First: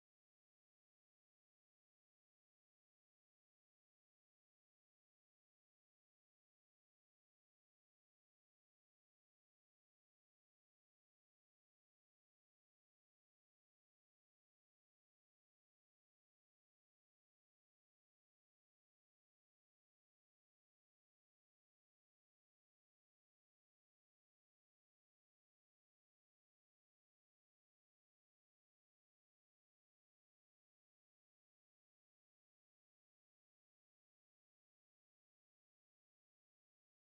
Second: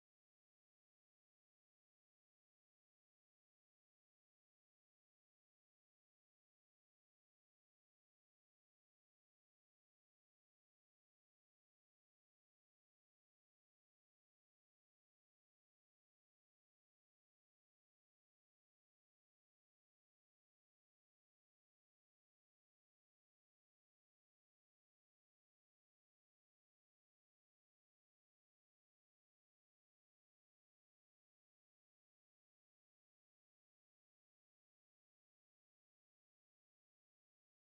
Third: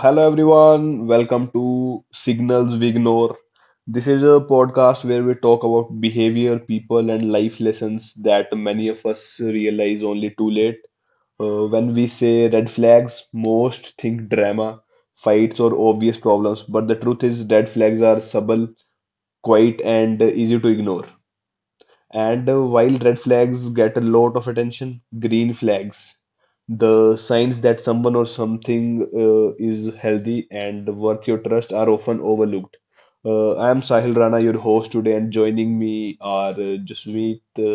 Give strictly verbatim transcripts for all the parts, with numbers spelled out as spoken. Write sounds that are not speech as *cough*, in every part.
hello everyone, welcome to Signals We Ignore. This is a podcast where we talk about behavior, people, and life lessons that many of us realize only too late. Uh, when we say red flags, most think drama, fights, or obvious problems, but the truth is, red flags are subtle, quiet, and easy to ignore. And uh, while red flags get a lot of attention, green flags, the signs that someone or something uh, is healthy and worth your trust, are often overlooked. Uh, I am Sahil Rana, your host today, and joining me are uh, Jasmeet, uh,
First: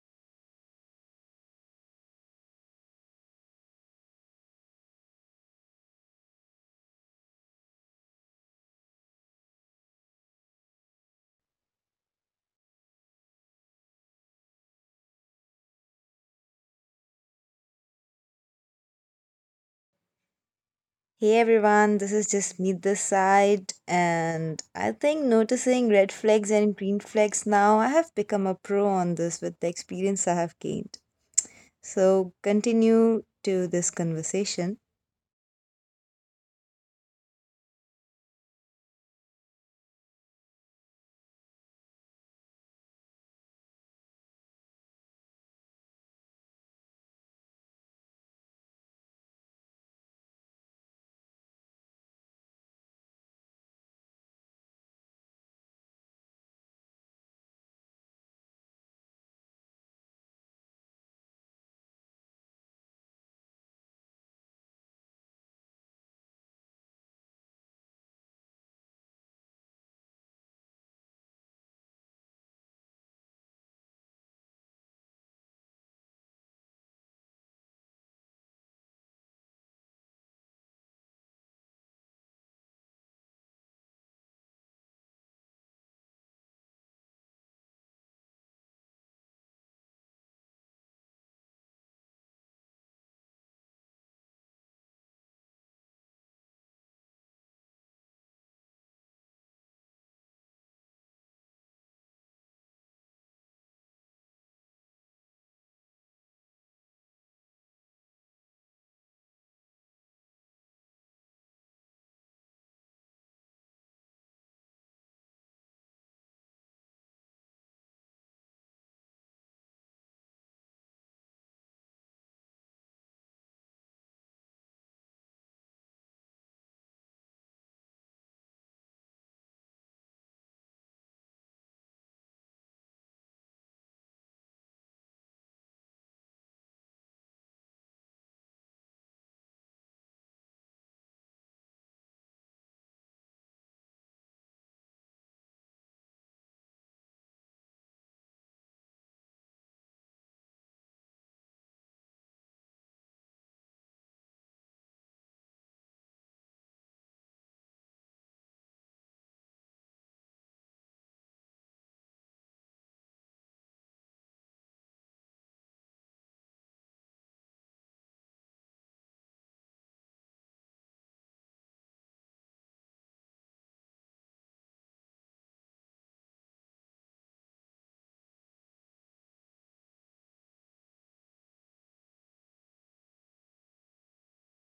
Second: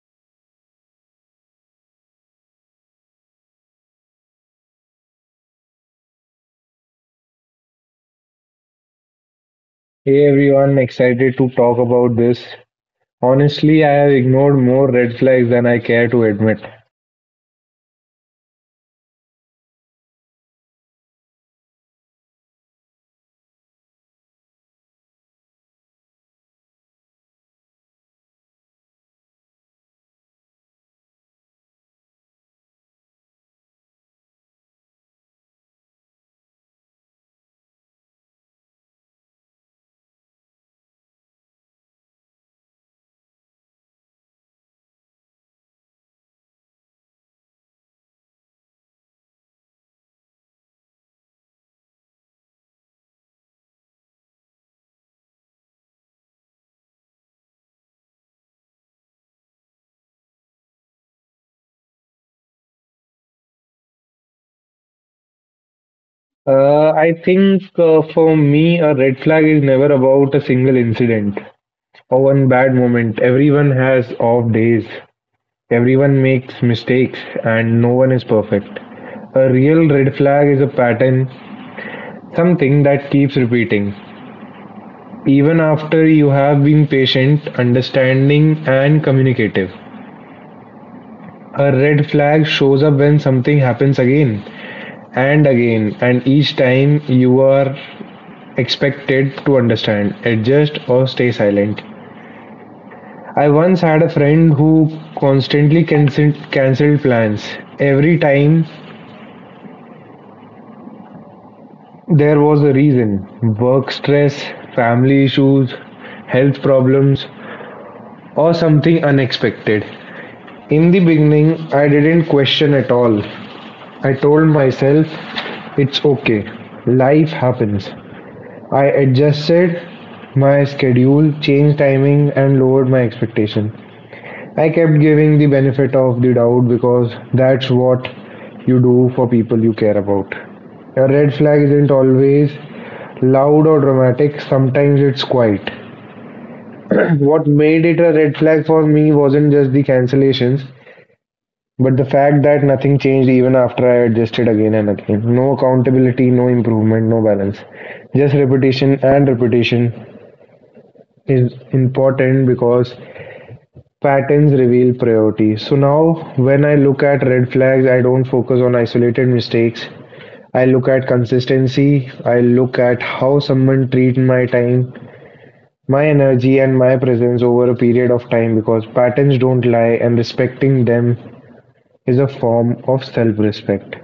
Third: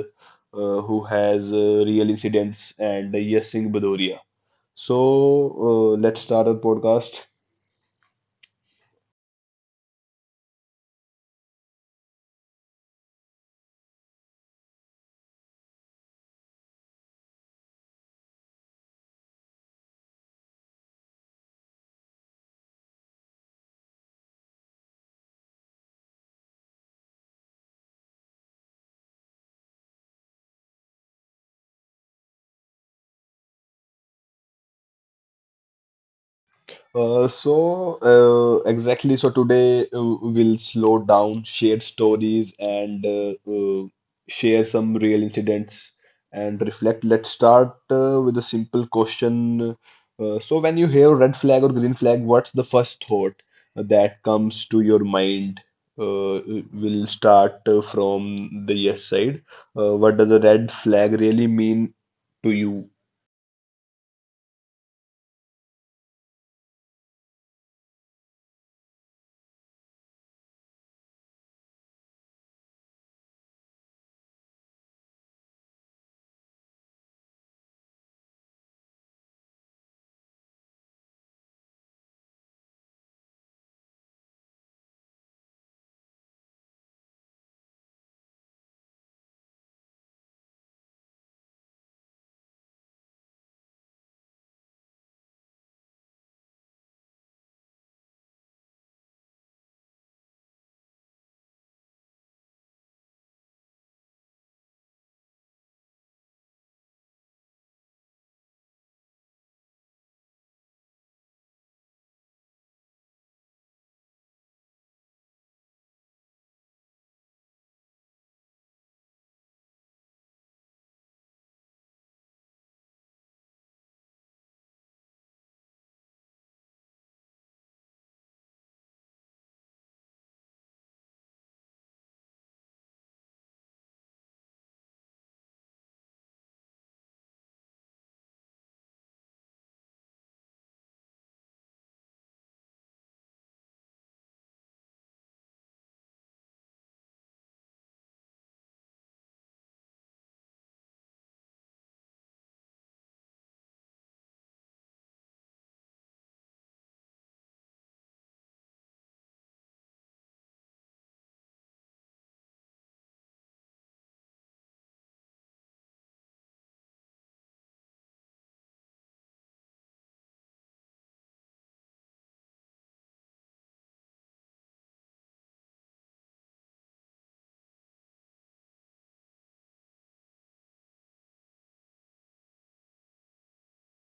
uh, who has uh, real incidents, and uh, Yasing Badoria. So uh, let's start our podcast. Hey everyone, excited to talk about this. Honestly, I have ignored more red flags than I care to admit. Hey everyone, this is just Meet this side, and I think noticing red flags and green flags now, I have become a pro on this with the experience I have gained. So, continue to this conversation. Uh, so, uh, exactly. So, today uh, we'll slow down, share stories, and uh, uh, share some real incidents and reflect. Let's start uh, with a simple question. Uh, so, when you hear red flag or green flag, what's the first thought that comes to your mind? Uh, we'll start uh, from the yes side. Uh, what does a red flag really mean to you? Uh, I think uh, for me, a red flag is never about a single incident or one bad moment. Everyone has off days, everyone makes mistakes, and no one is perfect. A real red flag is a pattern, something that keeps repeating, even after you have been patient, understanding, and communicative. A red flag shows up when something happens again and again, and each time you are expected to understand, adjust, or stay silent. I once had a friend who constantly cancelled cancelled plans. Every time there was a reason work stress, family issues, health problems, or something unexpected. In the beginning, I didn't question at all. I told myself, it's okay, life happens. I adjusted my schedule, changed timing, and lowered my expectation. I kept giving the benefit of the doubt because that's what you do for people you care about. A red flag isn't always loud or dramatic, sometimes it's quiet. *clears throat* What made it a red flag for me wasn't just the cancellations, but the fact that nothing changed even after I adjusted again and again. No accountability, no improvement, no balance. Just repetition and repetition is important because patterns reveal priority. So now when I look at red flags, I don't focus on isolated mistakes. I look at consistency. I look at how someone treats my time, my energy and my presence over a period of time because patterns don't lie and respecting them is a form of self-respect.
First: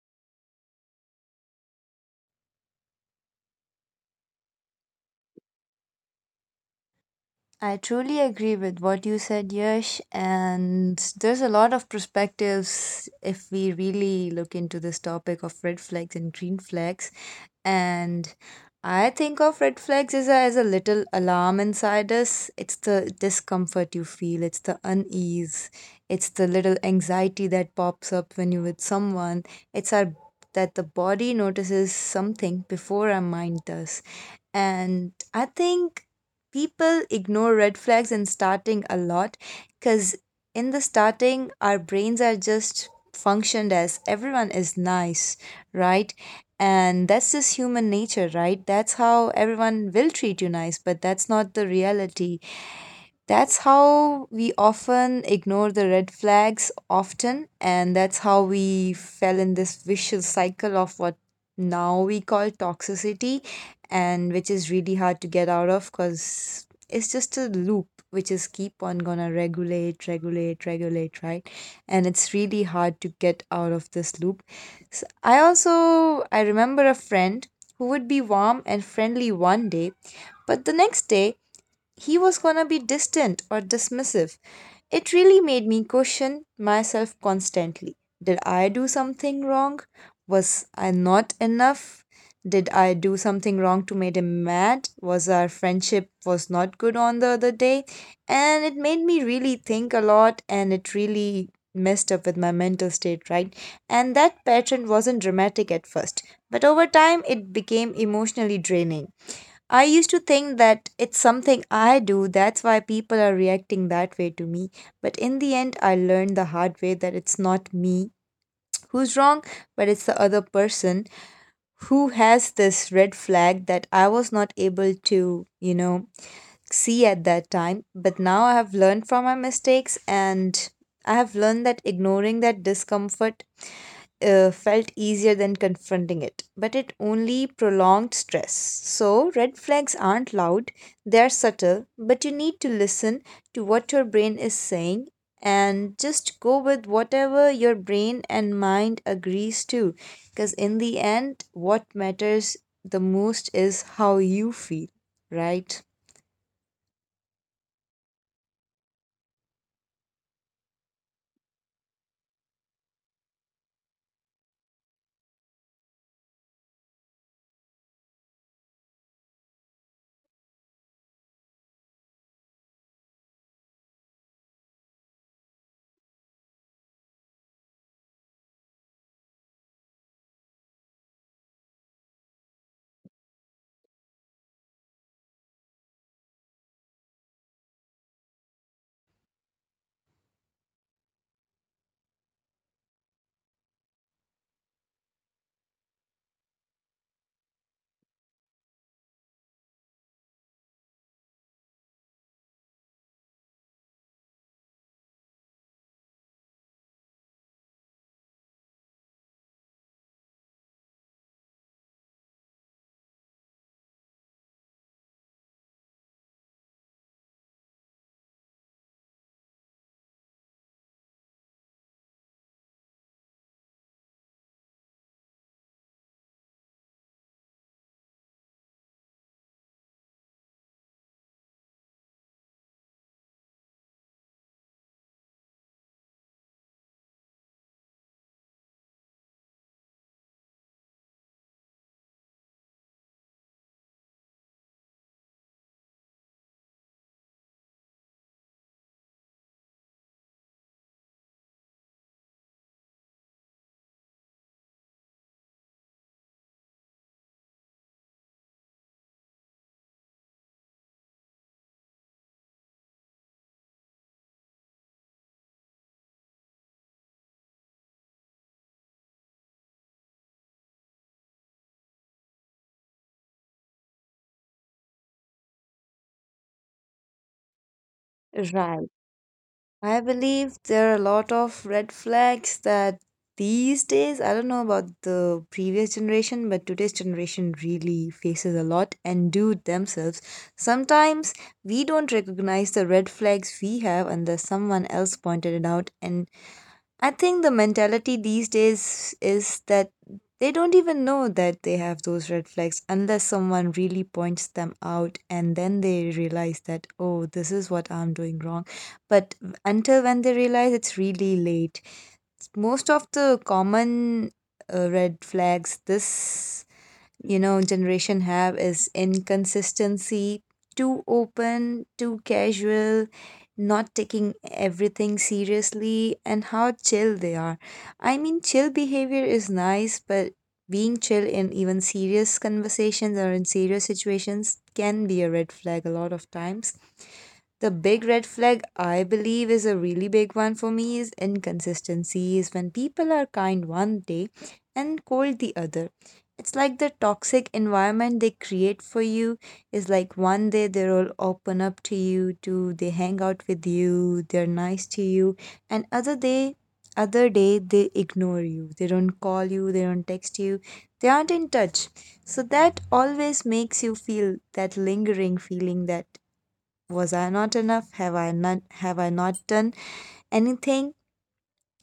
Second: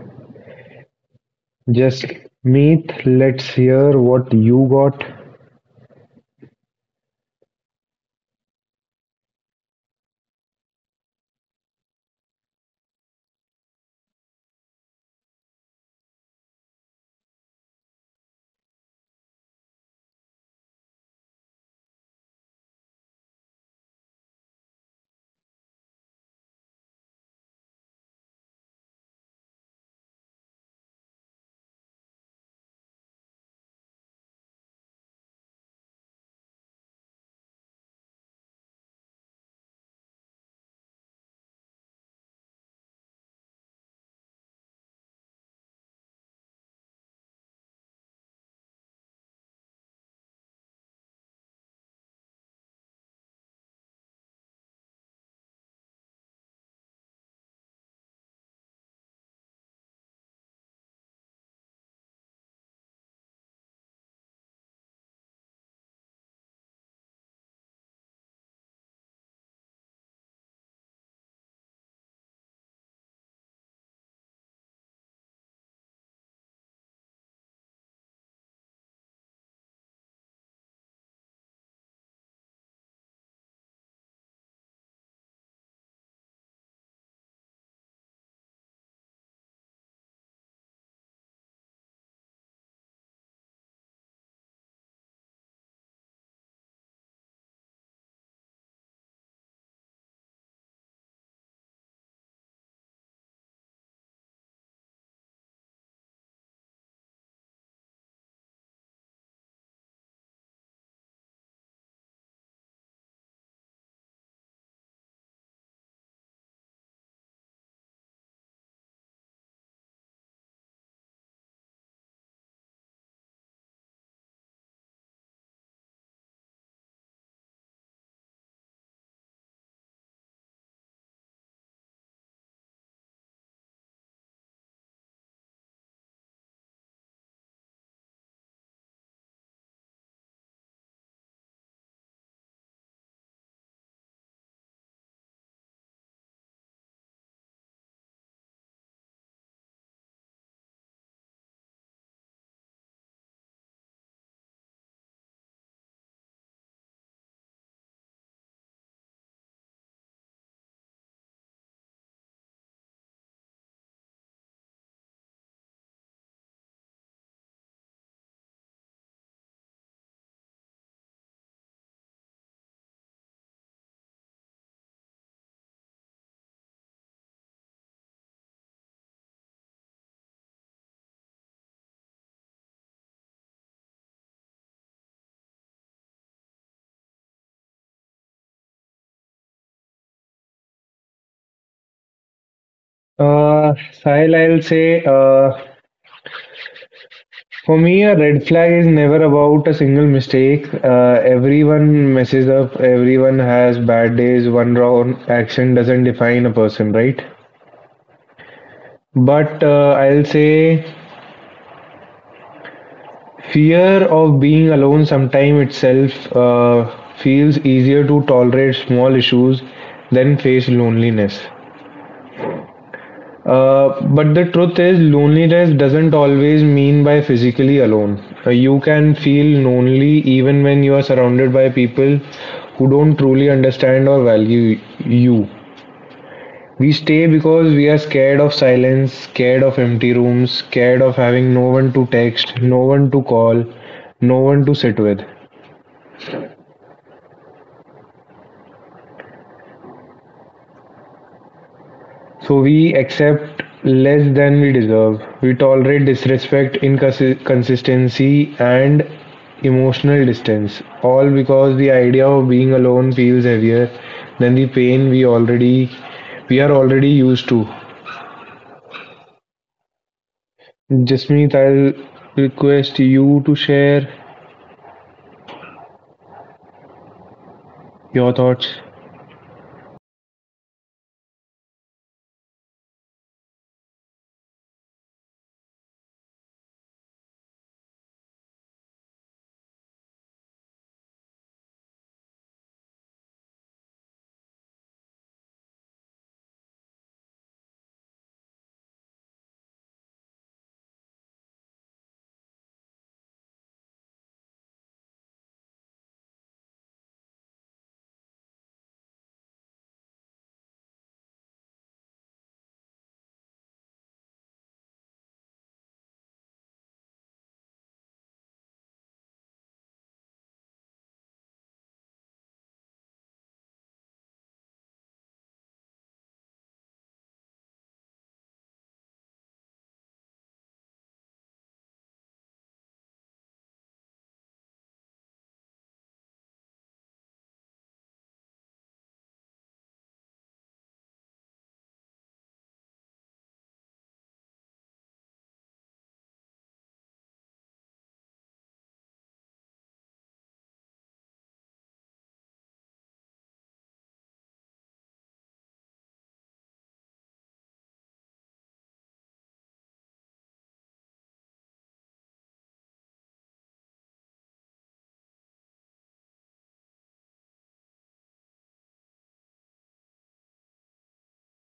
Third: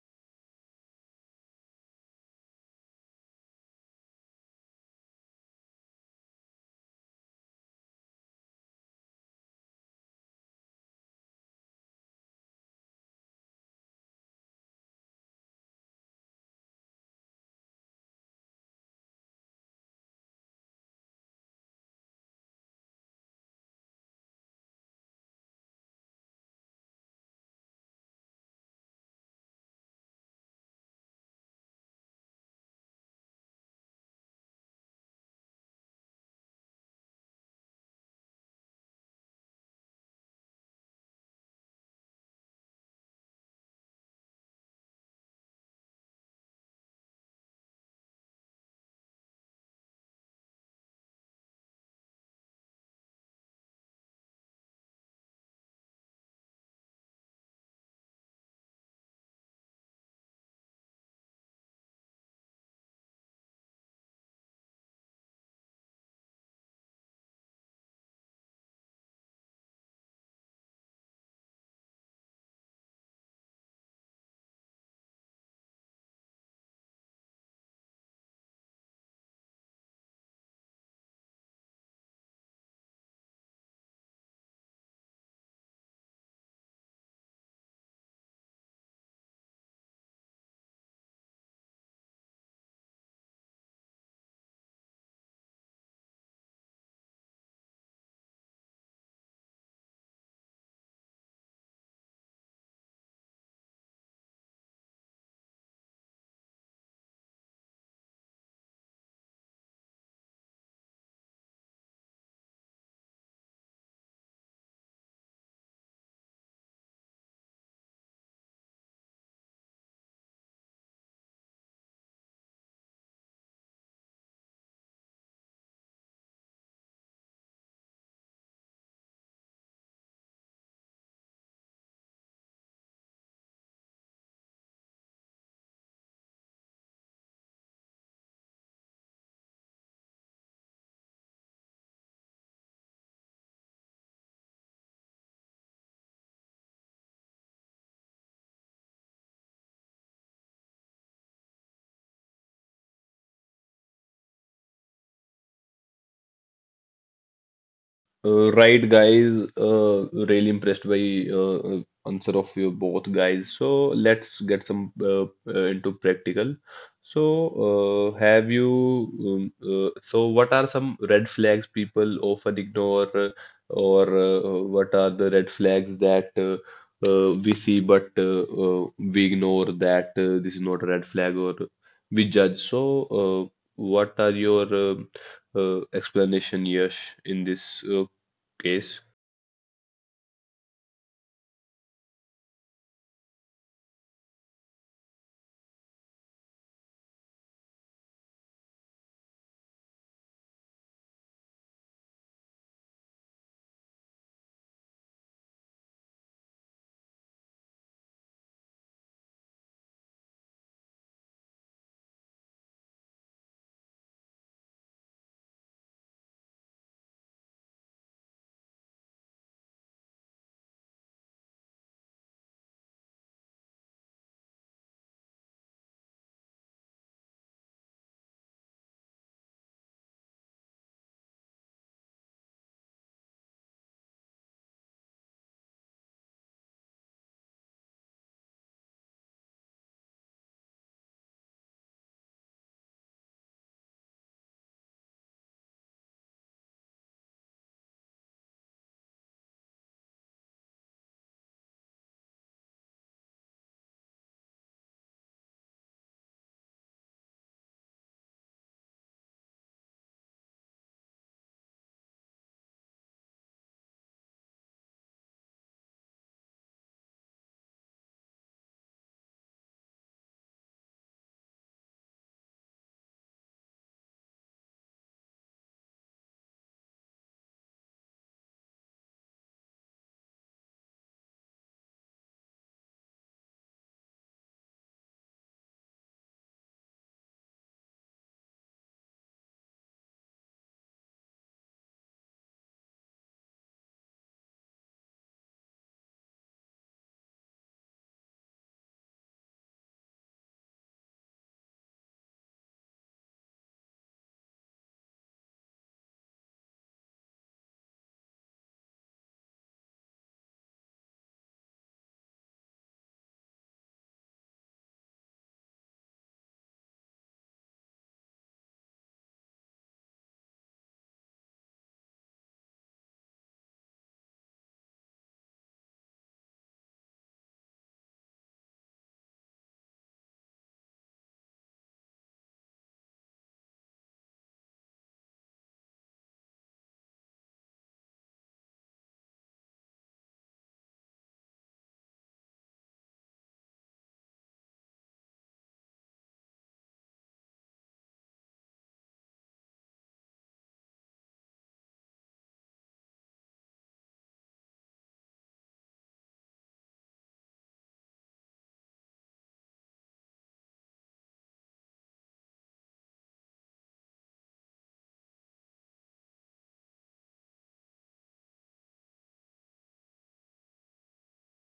Just meet, let's hear what you got. I truly agree with what you said, Yash, and there's a lot of perspectives if we really look into this topic of red flags and green flags. And I think of red flags as a, as a little alarm inside us. It's the discomfort you feel, it's the unease, it's the little anxiety that pops up when you're with someone. It's our that the body notices something before our mind does. And I think people ignore red flags in starting a lot because in the starting our brains are just functioned as everyone is nice, right? And that's just human nature, right? That's how everyone will treat you nice, but that's not the reality. That's how we often ignore the red flags often, and that's how we fell in this vicious cycle of what now we call toxicity, and which is really hard to get out of because it's just a loop which is keep on gonna regulate, regulate, regulate, right? And it's really hard to get out of this loop. S I I also, I remember a friend who would be warm and friendly one day, but the next day he was gonna be distant or dismissive. It really made me question myself constantly. Did I do something wrong? Was I not enough? Did I do something wrong to make him mad? Was our friendship was not good on the other day? And it made me really think a lot and it really messed up with my mental state, right? And that pattern wasn't dramatic at first, but over time it became emotionally draining. I used to think that it's something I do, that's why people are reacting that way to me. But in the end, I learned the hard way that it's not me who's wrong, but it's the other person who has this red flag that I was not able to, you know, see at that time. But now I have learned from my mistakes and I have learned that ignoring that discomfort uh, felt easier than confronting it, but it only prolonged stress. So, red flags aren't loud, they are subtle, but you need to listen to what your brain is saying and just go with whatever your brain and mind agrees to. Because in the end, what matters the most is how you feel, right? Uh, right, guys. Uh, really impressed by uh, uh, answer of you both guys. So let's get some uh, uh, into practical. So uh, have you? Um, uh, so what are some red flags people often ignore, uh, or uh, what are the red flags that uh, uh, we see but uh, uh, we ignore that uh, this is not a red flag or we judge. So uh, what are your um, uh, explanation, Yash, in this? Uh, case. Uh, Sahil, I'll say uh, for me, a red flag is never about a single mistake. Uh, everyone messes up, everyone has bad days, one wrong action doesn't define a person, right? But uh, I'll say fear of being alone sometime itself uh, feels easier to tolerate small issues than face loneliness. Uh, but the truth is, loneliness doesn't always mean by physically alone. Uh, you can feel lonely even when you are surrounded by people who don't truly understand or value you. We stay because we are scared of silence, scared of empty rooms, scared of having no one to text, no one to call, no one to sit with. So we accept less than we deserve. We tolerate disrespect, inconsistency, and emotional distance. All because the idea of being alone feels heavier than the pain we already we are already used to. Jasmeet, I'll request you to share your thoughts. Right. I believe there are a lot of red flags that these days, I don't know about the previous generation, but today's generation really faces a lot and do themselves. Sometimes we don't recognize the red flags we have unless someone else pointed it out, and I think the mentality these days is that they don't even know that they have those red flags unless someone really points them out and then they realize that, oh, this is what I'm doing wrong. But until when they realize it's really late. Most of the common uh, red flags this, you know, generation have is inconsistency, too open, too casual, not taking everything seriously, and how chill they are. I mean, chill behavior is nice, but being chill in even serious conversations or in serious situations can be a red flag a lot of times. The big red flag I believe is a really big one for me is inconsistency, is when people are kind one day and cold the other. It's like the toxic environment they create for you is like one day they'll open up to you, to they hang out with you, they're nice to you, and other day other day they ignore you, they don't call you, they don't text you, they aren't in touch. So that always makes you feel that lingering feeling that was I not enough, have i not have i not done anything.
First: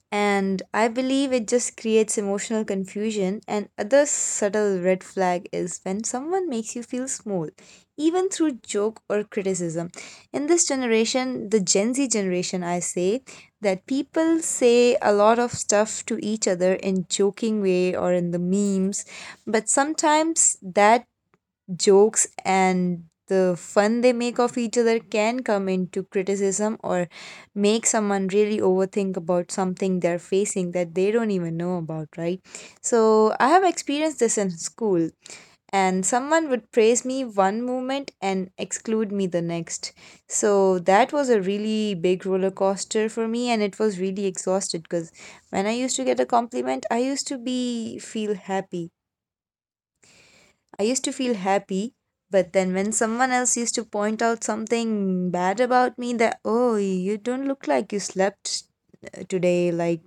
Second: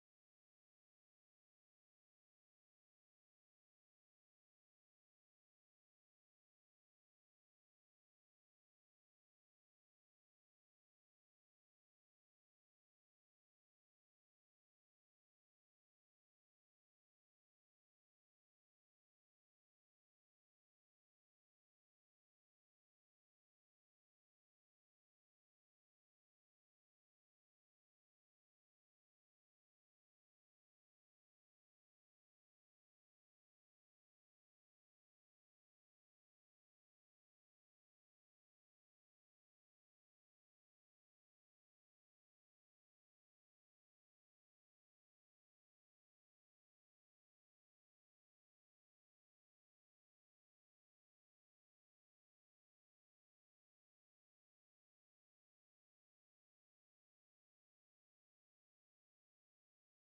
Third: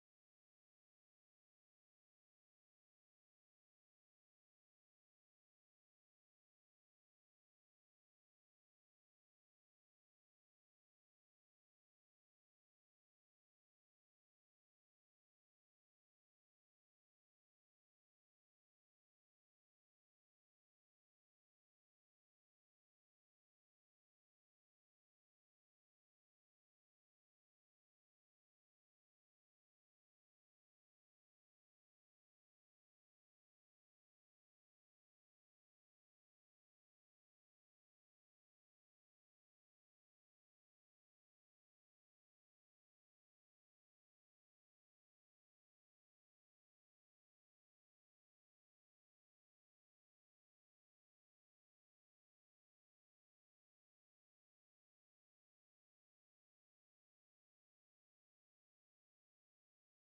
And I believe it just creates emotional confusion. And other subtle red flag is when someone makes you feel small, even through joke or criticism. In this generation, the Gen Z generation, I say that people say a lot of stuff to each other in joking way or in the memes, but sometimes that jokes and the fun they make of each other can come into criticism or make someone really overthink about something they're facing that they don't even know about, right? So I have experienced this in school, and someone would praise me one moment and exclude me the next. So that was a really big roller coaster for me, and it was really exhausted because when I used to get a compliment, I used to be feel happy I used to feel happy, but then when someone else used to point out something bad about me that, oh, you don't look like you slept today, like,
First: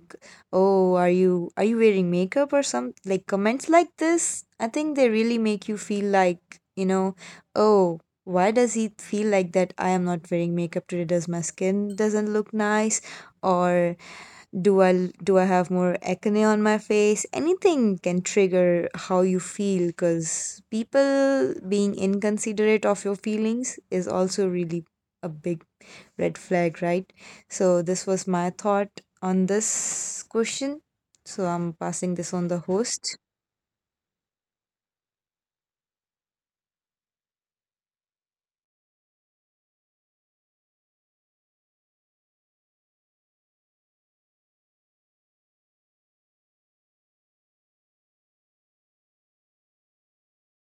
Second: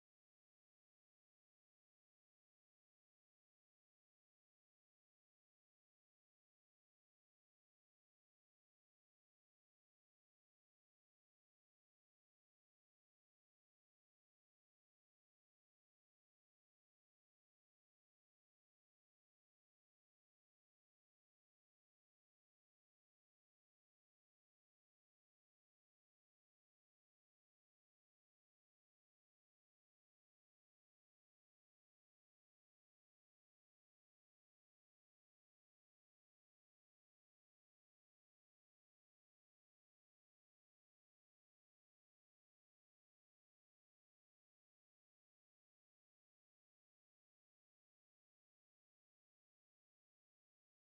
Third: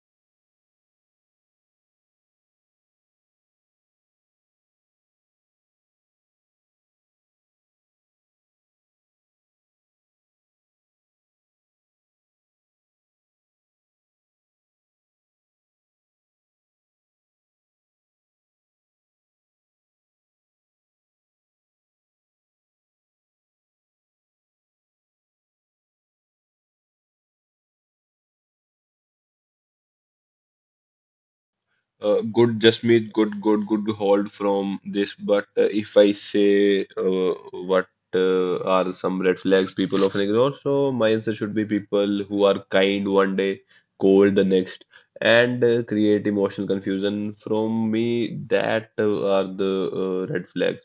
oh, are you are you wearing makeup or some like comments like this, I think they really make you feel like, you know, oh, why does he feel like that I am not wearing makeup today? Does my skin doesn't look nice, or do I do I have more acne on my face? Anything can trigger how you feel because people being inconsiderate of your feelings is also really a big red flag, right? So this was my thought on this question. So I'm Uh, passing this on good the just means host. good, good, good hold from this. But uh, if I say uh, what uh, are some red flags people often ignore, so my answer should be people who are kind one day, cold the next, and uh, create emotional confusion from me. That uh, are the uh, red flags.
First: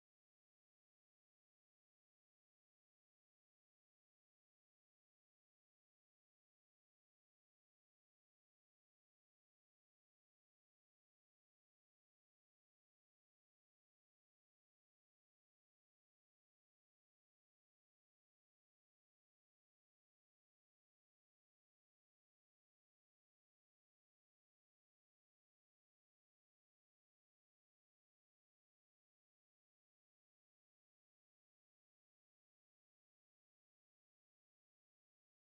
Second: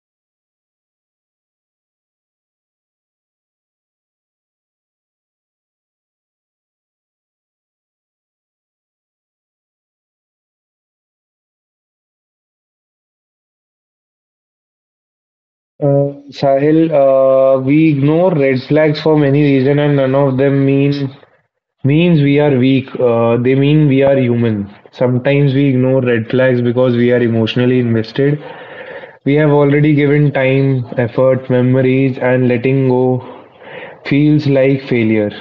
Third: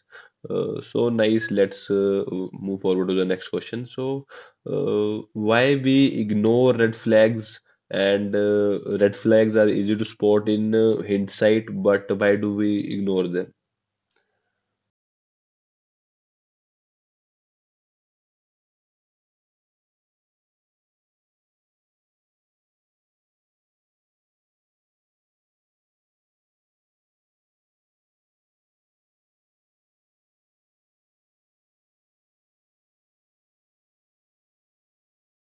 Uh, so nice. Let's uh, move forward to the next question. So, uh, why we ignore red flags and uh, red flags are easy to spot in uh, hindsight, but why do we ignore them? Uh, Sahil, uh, we ignore red flags for many reasons, and none of them mean means we are weak. Uh, they mean we are human. Sometimes we ignore red flags because we are emotionally invested. We have already given time, effort, memories, and letting go feels like failure.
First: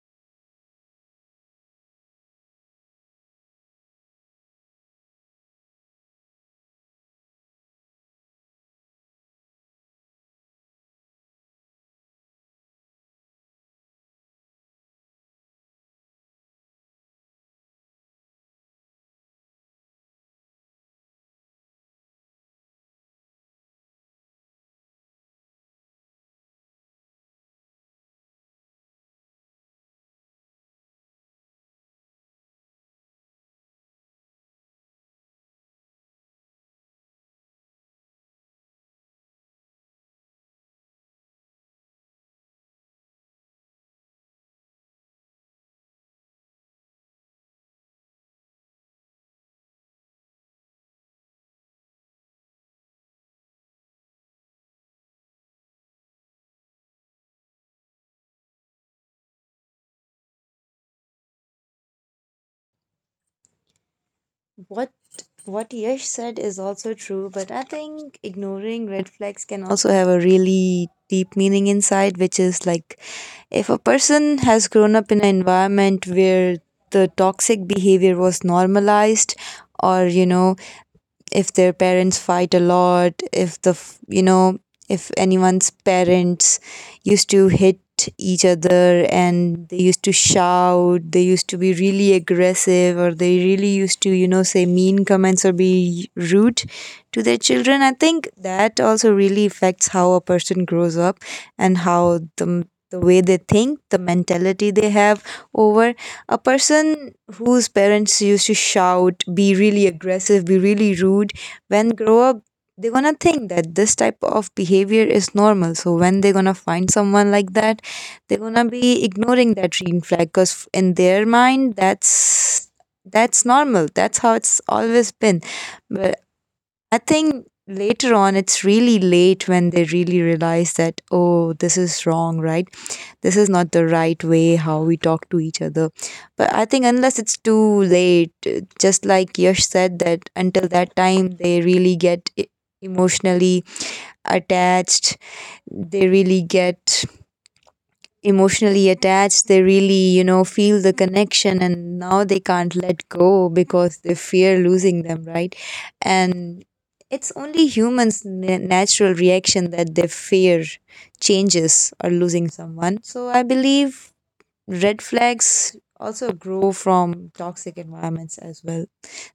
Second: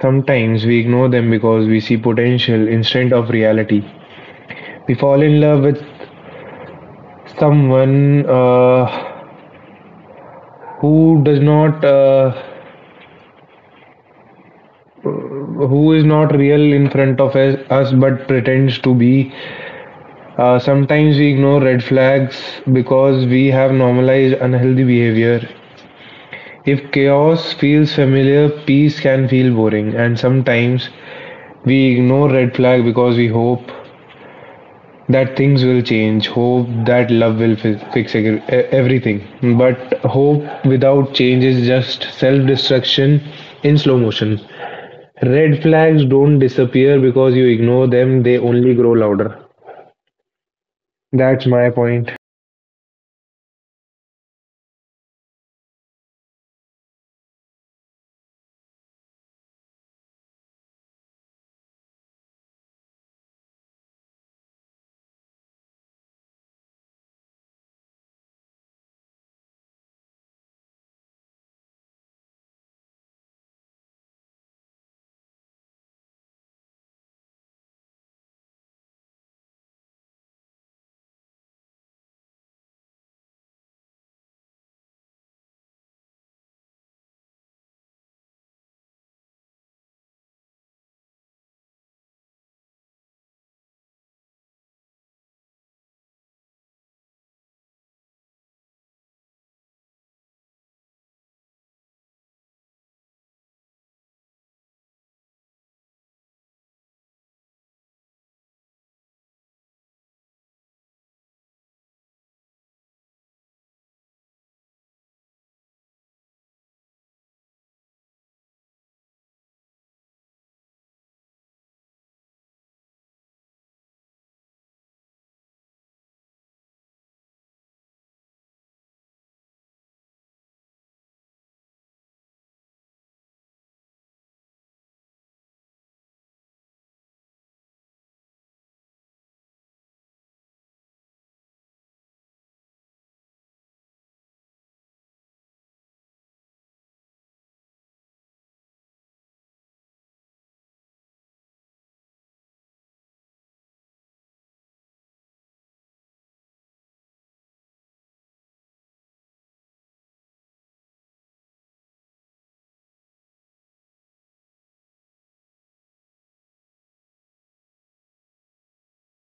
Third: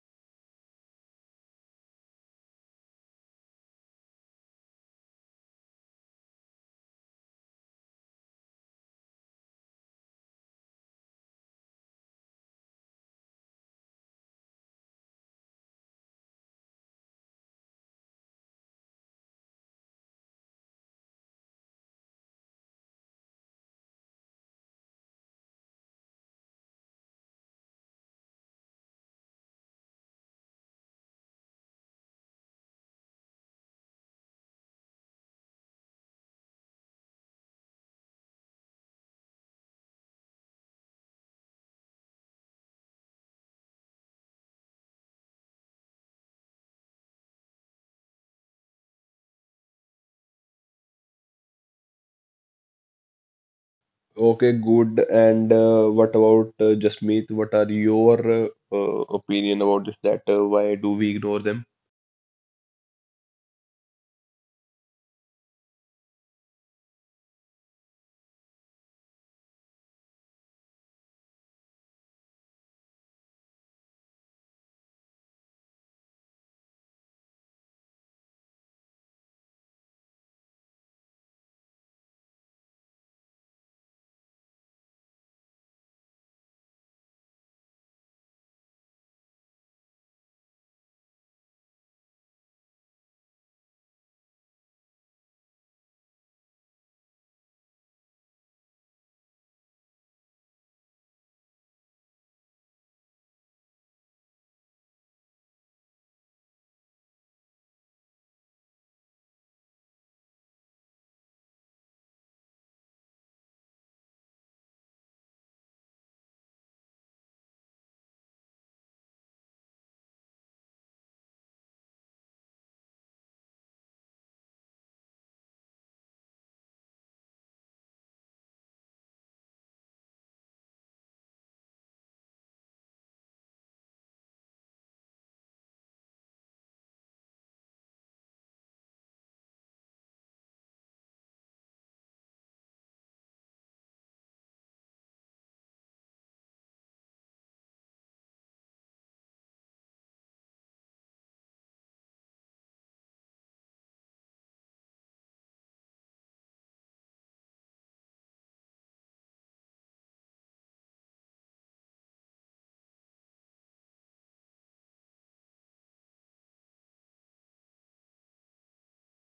Sometimes we ignore them because we see potential instead of reality. We fall in love with someone uh, who does not, uh, who is not real in front of us, us but pretends to be. Uh, sometimes we ignore red flags because we have normalized unhealthy behavior. If chaos feels familiar, peace can feel boring, and sometimes we ignore red flag because we hope that things will change, hope that love will fi- fix eg- e- everything. But hope without change is just self destruction in slow motion. Red flags don't disappear because you ignore them, they only grow louder. That's my point. Okay, good. And uh, what about uh, Jasmeet? What are your uh, uh, opinion about this? That uh, why do we ignore them? What what Yash said is also true, but I think ignoring red flags can also have a really deep meaning inside, which is like, if a person has grown up in an environment where the toxic behavior was normalized, or, you know, if their parents fight a lot, if the, f- you know, if anyone's parents used to hit each other and they used to shout, they used to be really aggressive, or they really used to, you know, say mean comments or be rude to their children. I think that also really affects how a person grows up and how the the way they think, the mentality they have over a person whose parents used to shout, be really aggressive, be really rude, when grow up, they're gonna think that this type of behavior is normal. So when they're gonna find someone like that, they're gonna be ignoring that green flag because in their mind, that's that's normal. That's how it's always been. But I think later on, it's really late when they really realize that, oh, this is wrong, right? This is not the right way how we talk to each other. But I think unless it's too late, uh, just like Yash said, that until that time they really get e- emotionally attached, they really get emotionally attached, they really, you know, feel the connection, and now they can't let go because they fear losing them, right? And it's only humans' na- natural reaction that they fear changes or losing someone. So I believe red flags also grow from toxic environments as well.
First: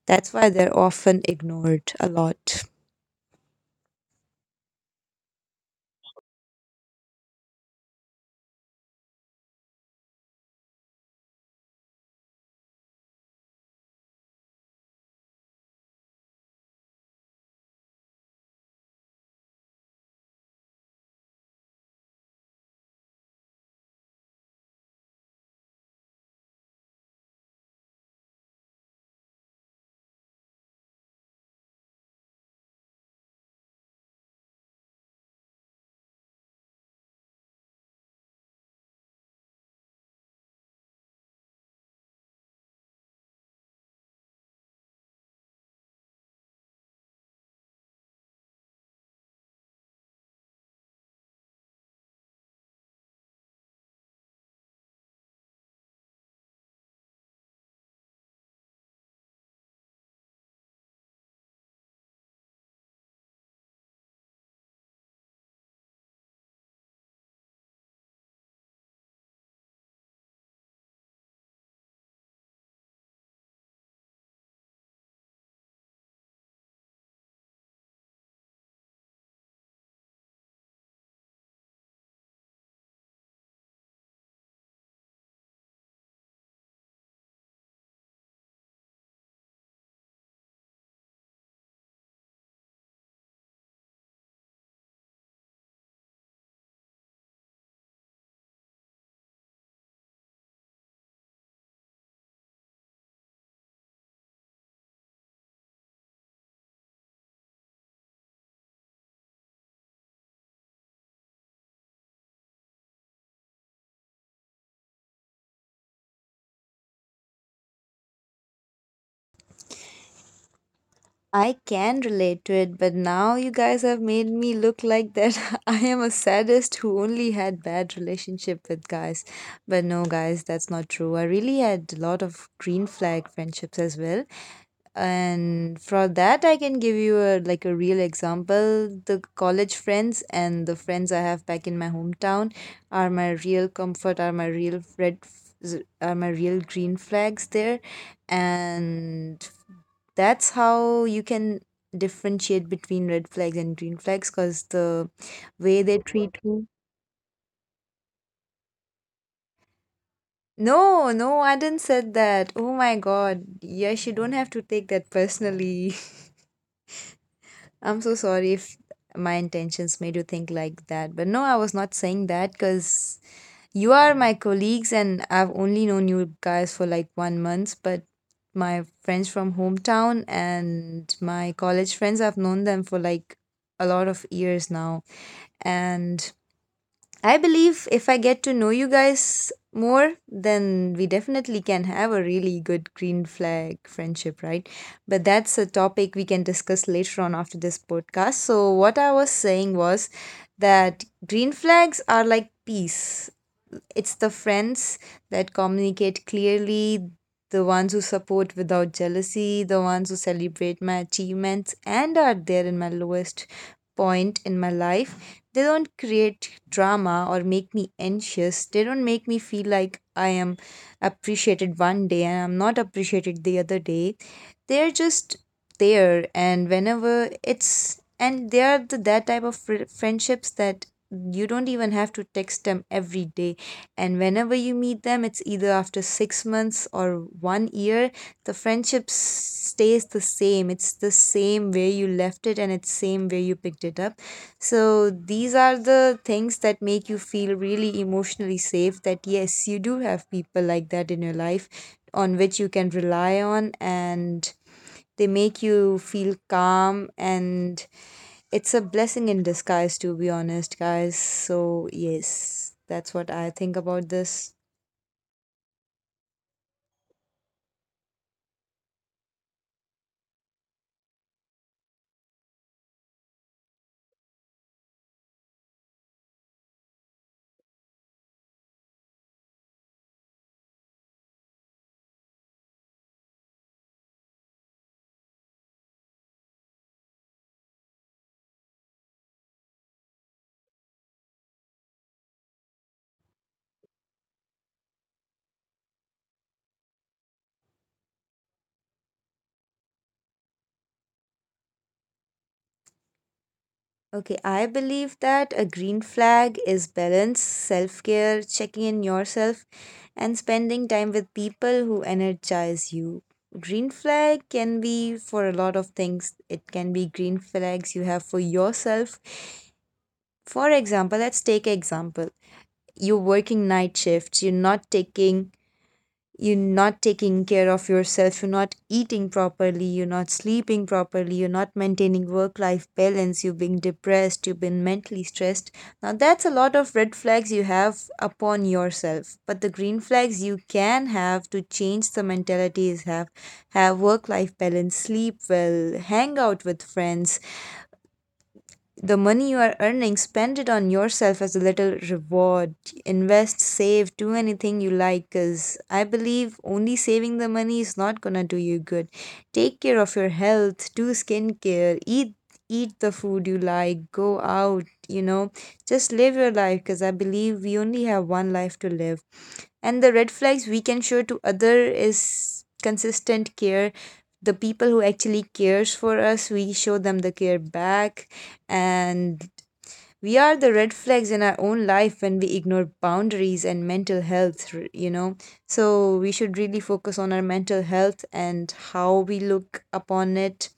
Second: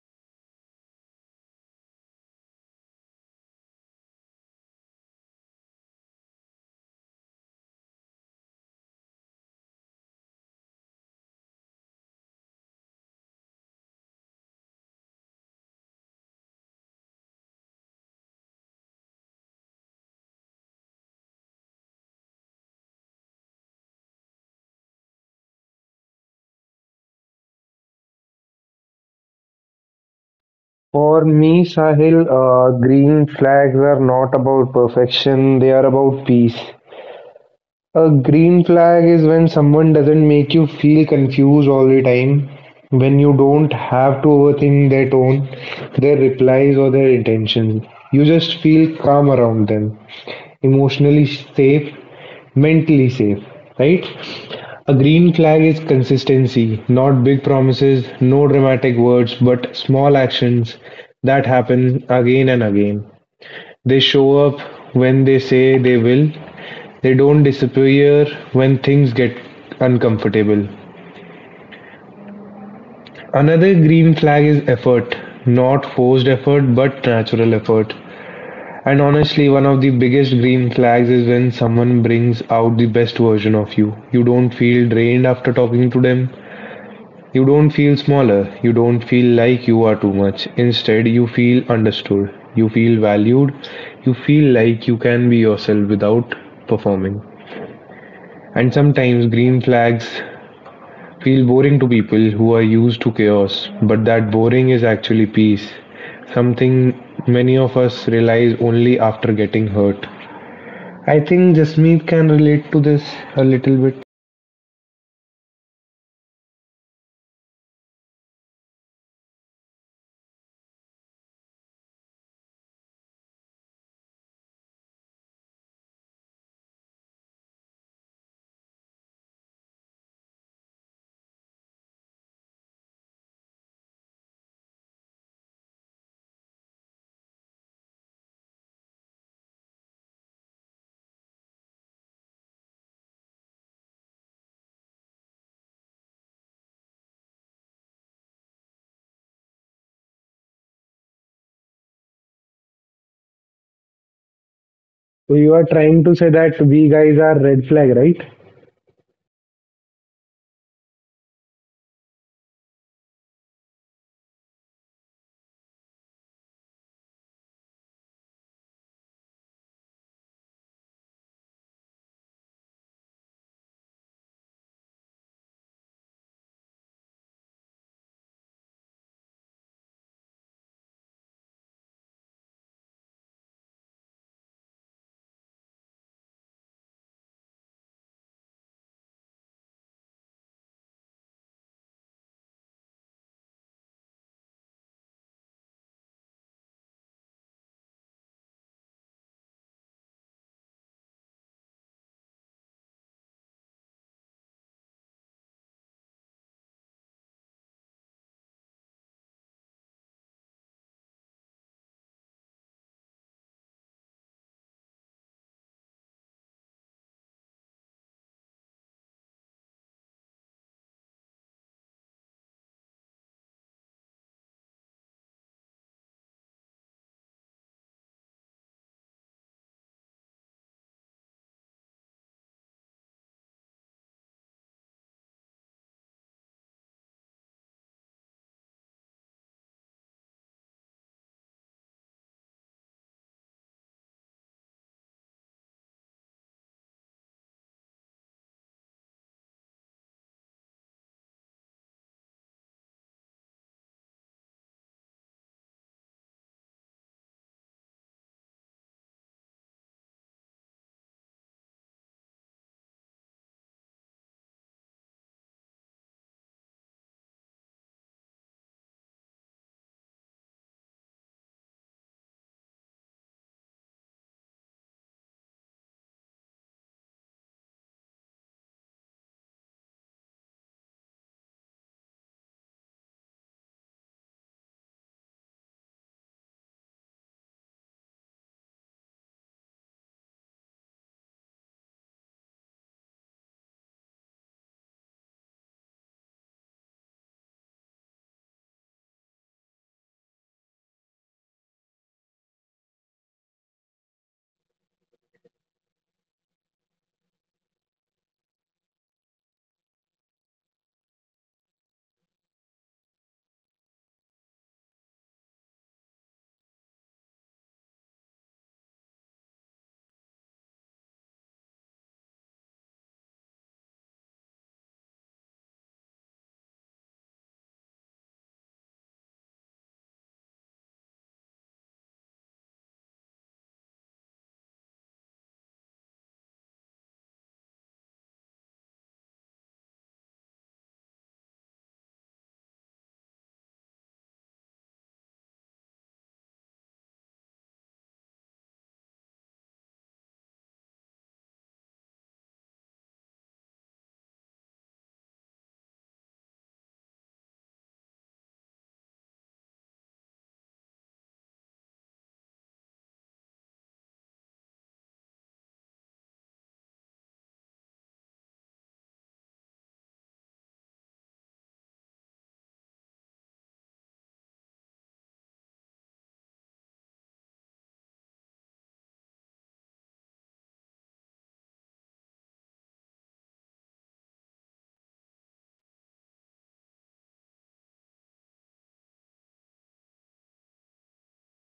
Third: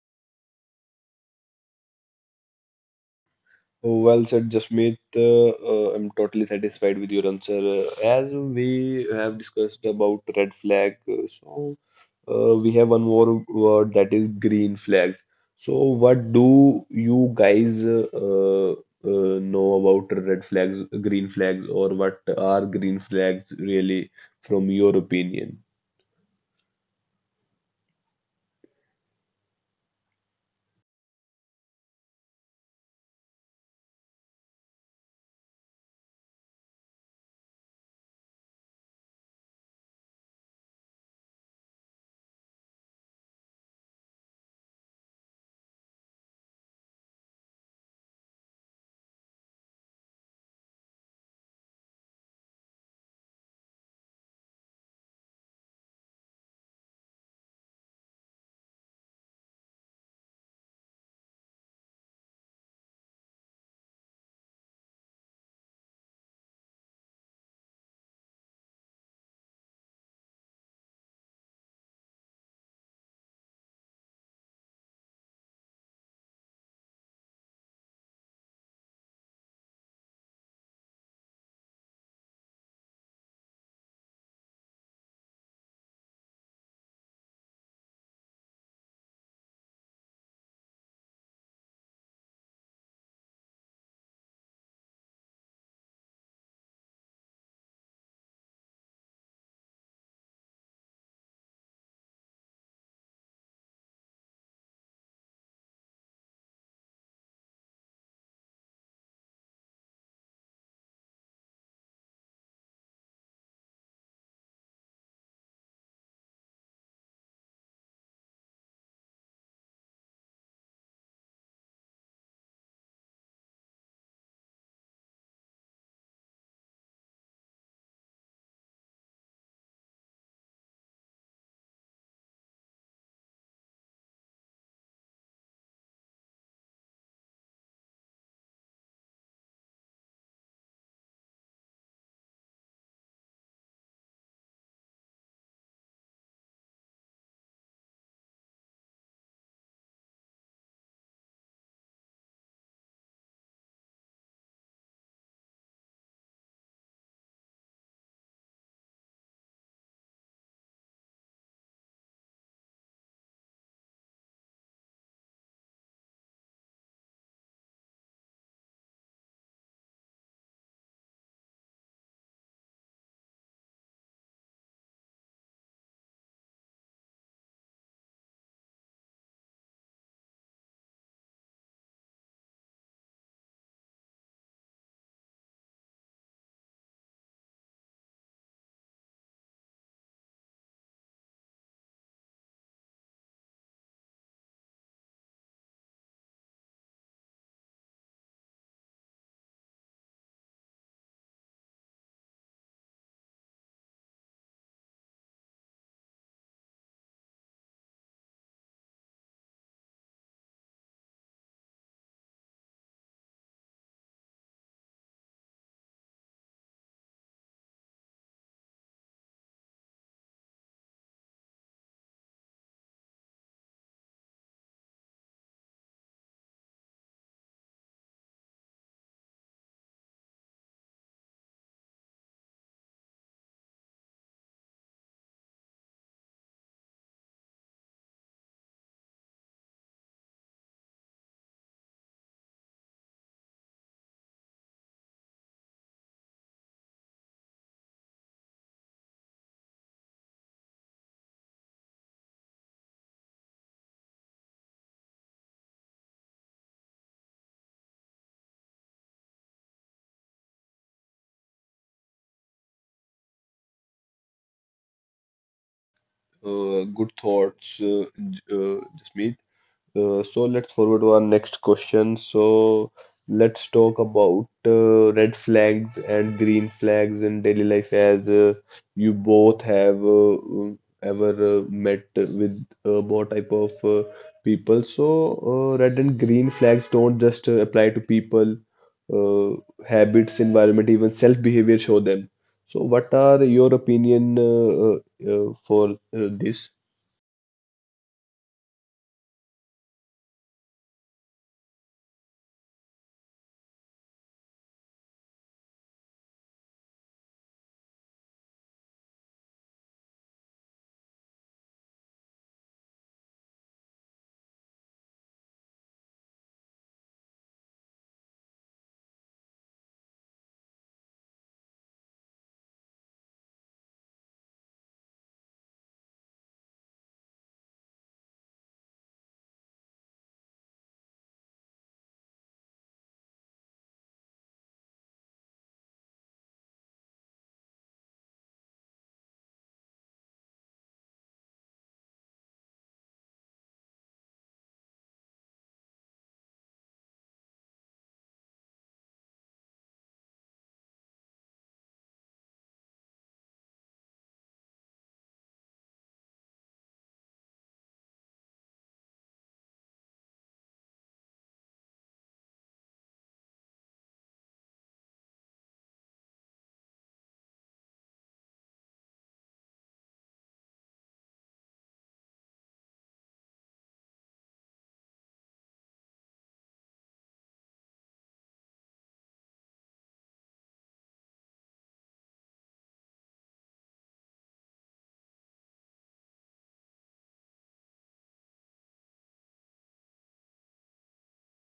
That's why they're often ignored a lot. Well said, Jasmeet. Uh, uh, I'm totally satisfied with your answer. Uh, as we have discussed about red flag, uh, so uh, we have one more word that is green flags. So, what do you guys uh, uh, know about red flags, green flags, or what are green flags really from your opinion? For me, Sahil, uh, green flags are not about perfection, they are about peace. A green flag is when someone doesn't make you feel confused all the time, when you don't have to overthink their tone, their replies, or their intentions. You just feel calm around them, emotionally safe, mentally safe, right? A green flag is consistency, not big promises, no dramatic words, but small actions that happen again and again. They show up when they say they will. They don't disappear when things get uncomfortable. Another green flag is effort, not forced effort, but natural effort. And honestly, one of the biggest green flags is when someone brings out the best version of you. You don't feel drained after talking to them. You don't feel smaller, you don't feel like you are too much. Instead, you feel understood, you feel valued, you feel like you can be yourself without performing. And sometimes green flags feel boring to people who are used to chaos, but that boring is actually peace, something many of us realize only after getting hurt. I think Jasmeet can relate to this a little bit. I can relate to it, but now you guys have made me look like that *laughs* I am a sadist who only had bad relationship with guys. But no guys, that's not true. I really had a lot of green flag friendships as well. And for that I can give you a like a real example. The college friends and the friends I have back in my hometown are my real comfort, are my real red f- z- are my real green flags there. And that's how you can differentiate between red flags and green flags because the So you are way they trying to say treat that you. we guys are red flag, right? No, no, I didn't said that. Oh my god, yes, you don't have to take that personally. *laughs* I'm so sorry if my intentions made you think like that. But no, I was not saying that because you are my colleagues and I've only known you guys for like one month. But my friends from hometown and my college friends, I've known them for like a lot of years now. And I believe if I get to know you guys more, then we definitely can have a really good green flag friendship, right? But that's a topic we can discuss later on after this podcast. So, what I was saying was that green flags are like peace. It's the friends that communicate clearly, the ones who support without jealousy, the ones who celebrate my achievements and are there in my lowest point in my life. They don't create drama or make me anxious. They don't make me feel like I am appreciated one day and I'm not appreciated the other day. They're just there and whenever it's and they are the, that type of fri friendships that you don't even have to text them every day, and whenever you meet them, it's either after six months or one year. The friendship s- stays the same. It's the same where you left it and it's same where you picked it up. So these are the things that make you feel really emotionally safe, that yes, you do have people like that in your life on which you can rely on, and they make you feel calm, and it's a blessing in disguise, to be honest, guys. So yes, that's what I think about this. Uh, good thoughts, uh, J- uh, Jasmeet. Uh, so let's forward to our next question. So let's talk about uh, red flags and green flags in daily life as uh, you both have uh, um, ever uh, met with uh, what type of uh, people. So uh, red and green flags don't just uh, apply to people, uh, habits, environment, even self-behavior show them. So what are your opinion uh, uh, uh, for uh, this? Okay, I believe that a green flag is balance, self care, checking in yourself, and spending time with people who energize you. Green flag can be for a lot of things. It can be green flags you have for yourself. For example, let's take example. You're working night shifts, you're not taking you're not taking care of yourself, you're not eating properly, you're not sleeping properly, you're not maintaining work life balance, you've been depressed, you've been mentally stressed. Now, that's a lot of red flags you have upon yourself. But the green flags you can have to change the mentalities, have have work life balance, sleep well, hang out with friends, the money you are earning, spend it on yourself as a little reward. Invest, save, do anything you like, because I believe only saving the money is not gonna do you good. Take care of your health, do skincare, eat eat the food you like, go out, you know, just live your life, because I believe we only have one life to live. And the red flags we can show to other is consistent care. The people who actually cares for us, we show them the care back. And we are the red flags in our own life when we ignore boundaries and mental health, r- you know. So we should really focus on our mental health and how we look upon it.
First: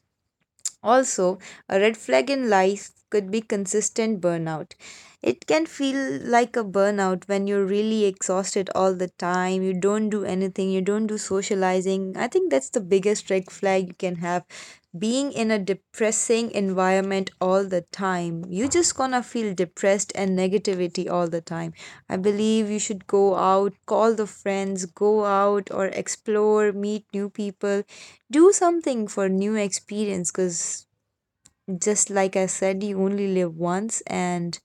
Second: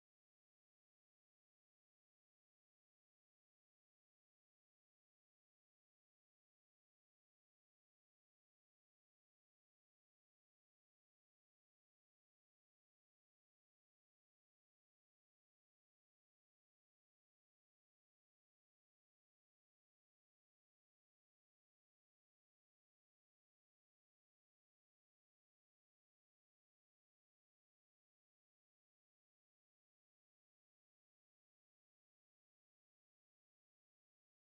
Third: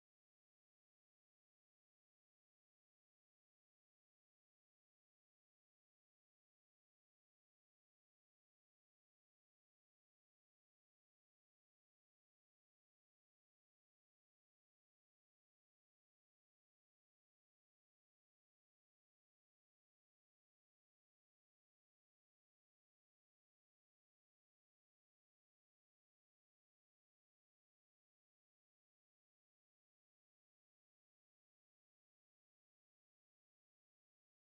Also, a red flag in life could be consistent burnout. It can feel like a burnout when you're really exhausted all the time. You don't do anything, you don't do socializing. I think that's the biggest red flag you can have. Being in a depressing environment all the time, you're just gonna feel depressed and negativity all the time. I believe you should go out, call the friends, go out or explore, meet new people, do something for new experience, because just like I said, you only live once. And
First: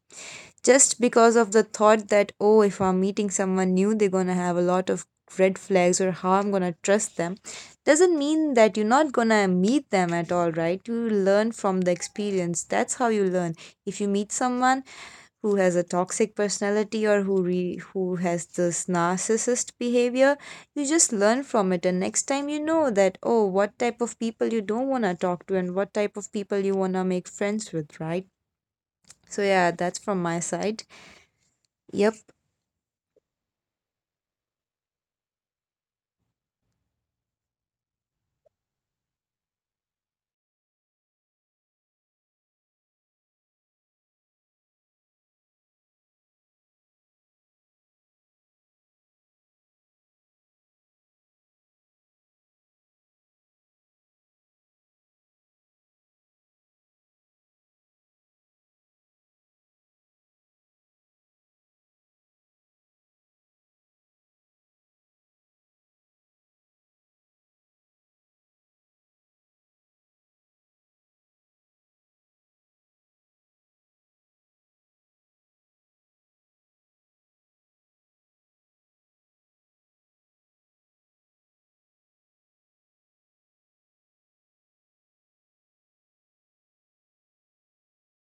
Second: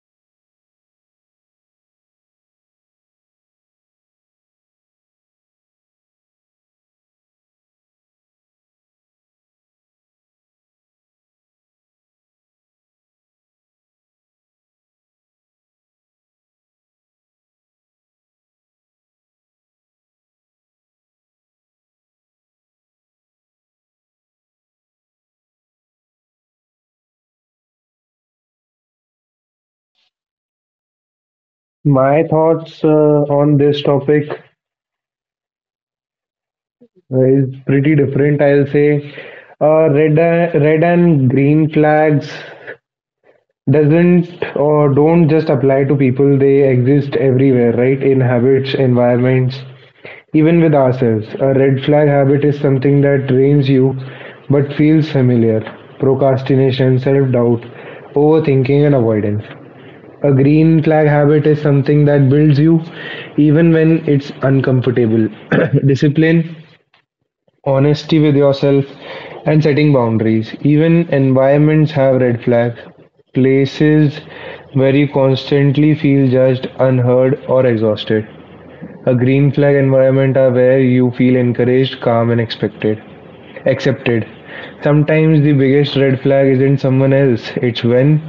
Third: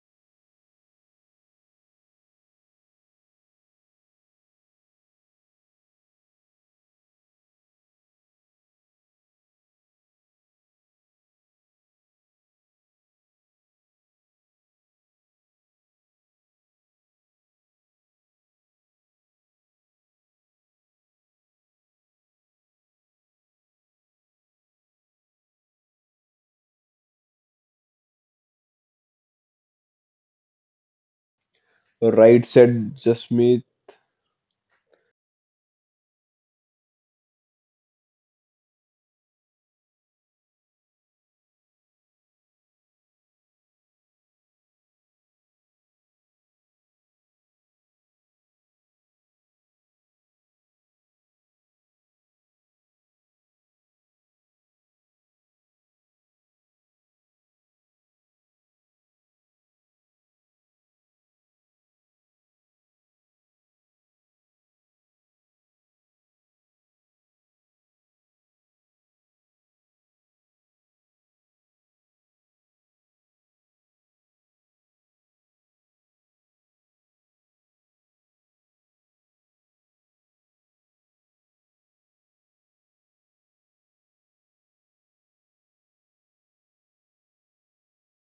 just because of the thought that, oh, if I'm meeting someone new, they're going to have a lot of red flags or how I'm going to trust them, doesn't mean that you're not going to meet them at all, right? You learn from the experience, that's how you learn. If you meet someone who has a toxic personality or who re- who has this narcissist behavior, you just learn from it, and next time you know that, oh, what type of people you don't want to talk to and what type of people you want to make friends with, right? So yeah, that's from my side. Yep, My Right thoughts uh, said, on Jasmeet. this topic is pretty different, I'll say. Uh, red, red and green flags doesn't or don't just apply to people, they exist everywhere, right? In habits, environments, even with ourselves. A red flag habit is something that drains you but feels familiar. Procrastination, self doubt, overthinking, and avoidance. A green flag habit is something that builds you even when it's uncomfortable. *coughs* *clears throat* Discipline, honesty with yourself, and setting boundaries. Even environments have red flags, places where you constantly feel judged, unheard, or exhausted. A green flag environment are where you feel encouraged, calm, and expected, accepted. Sometimes the biggest red flag isn't someone else, it's when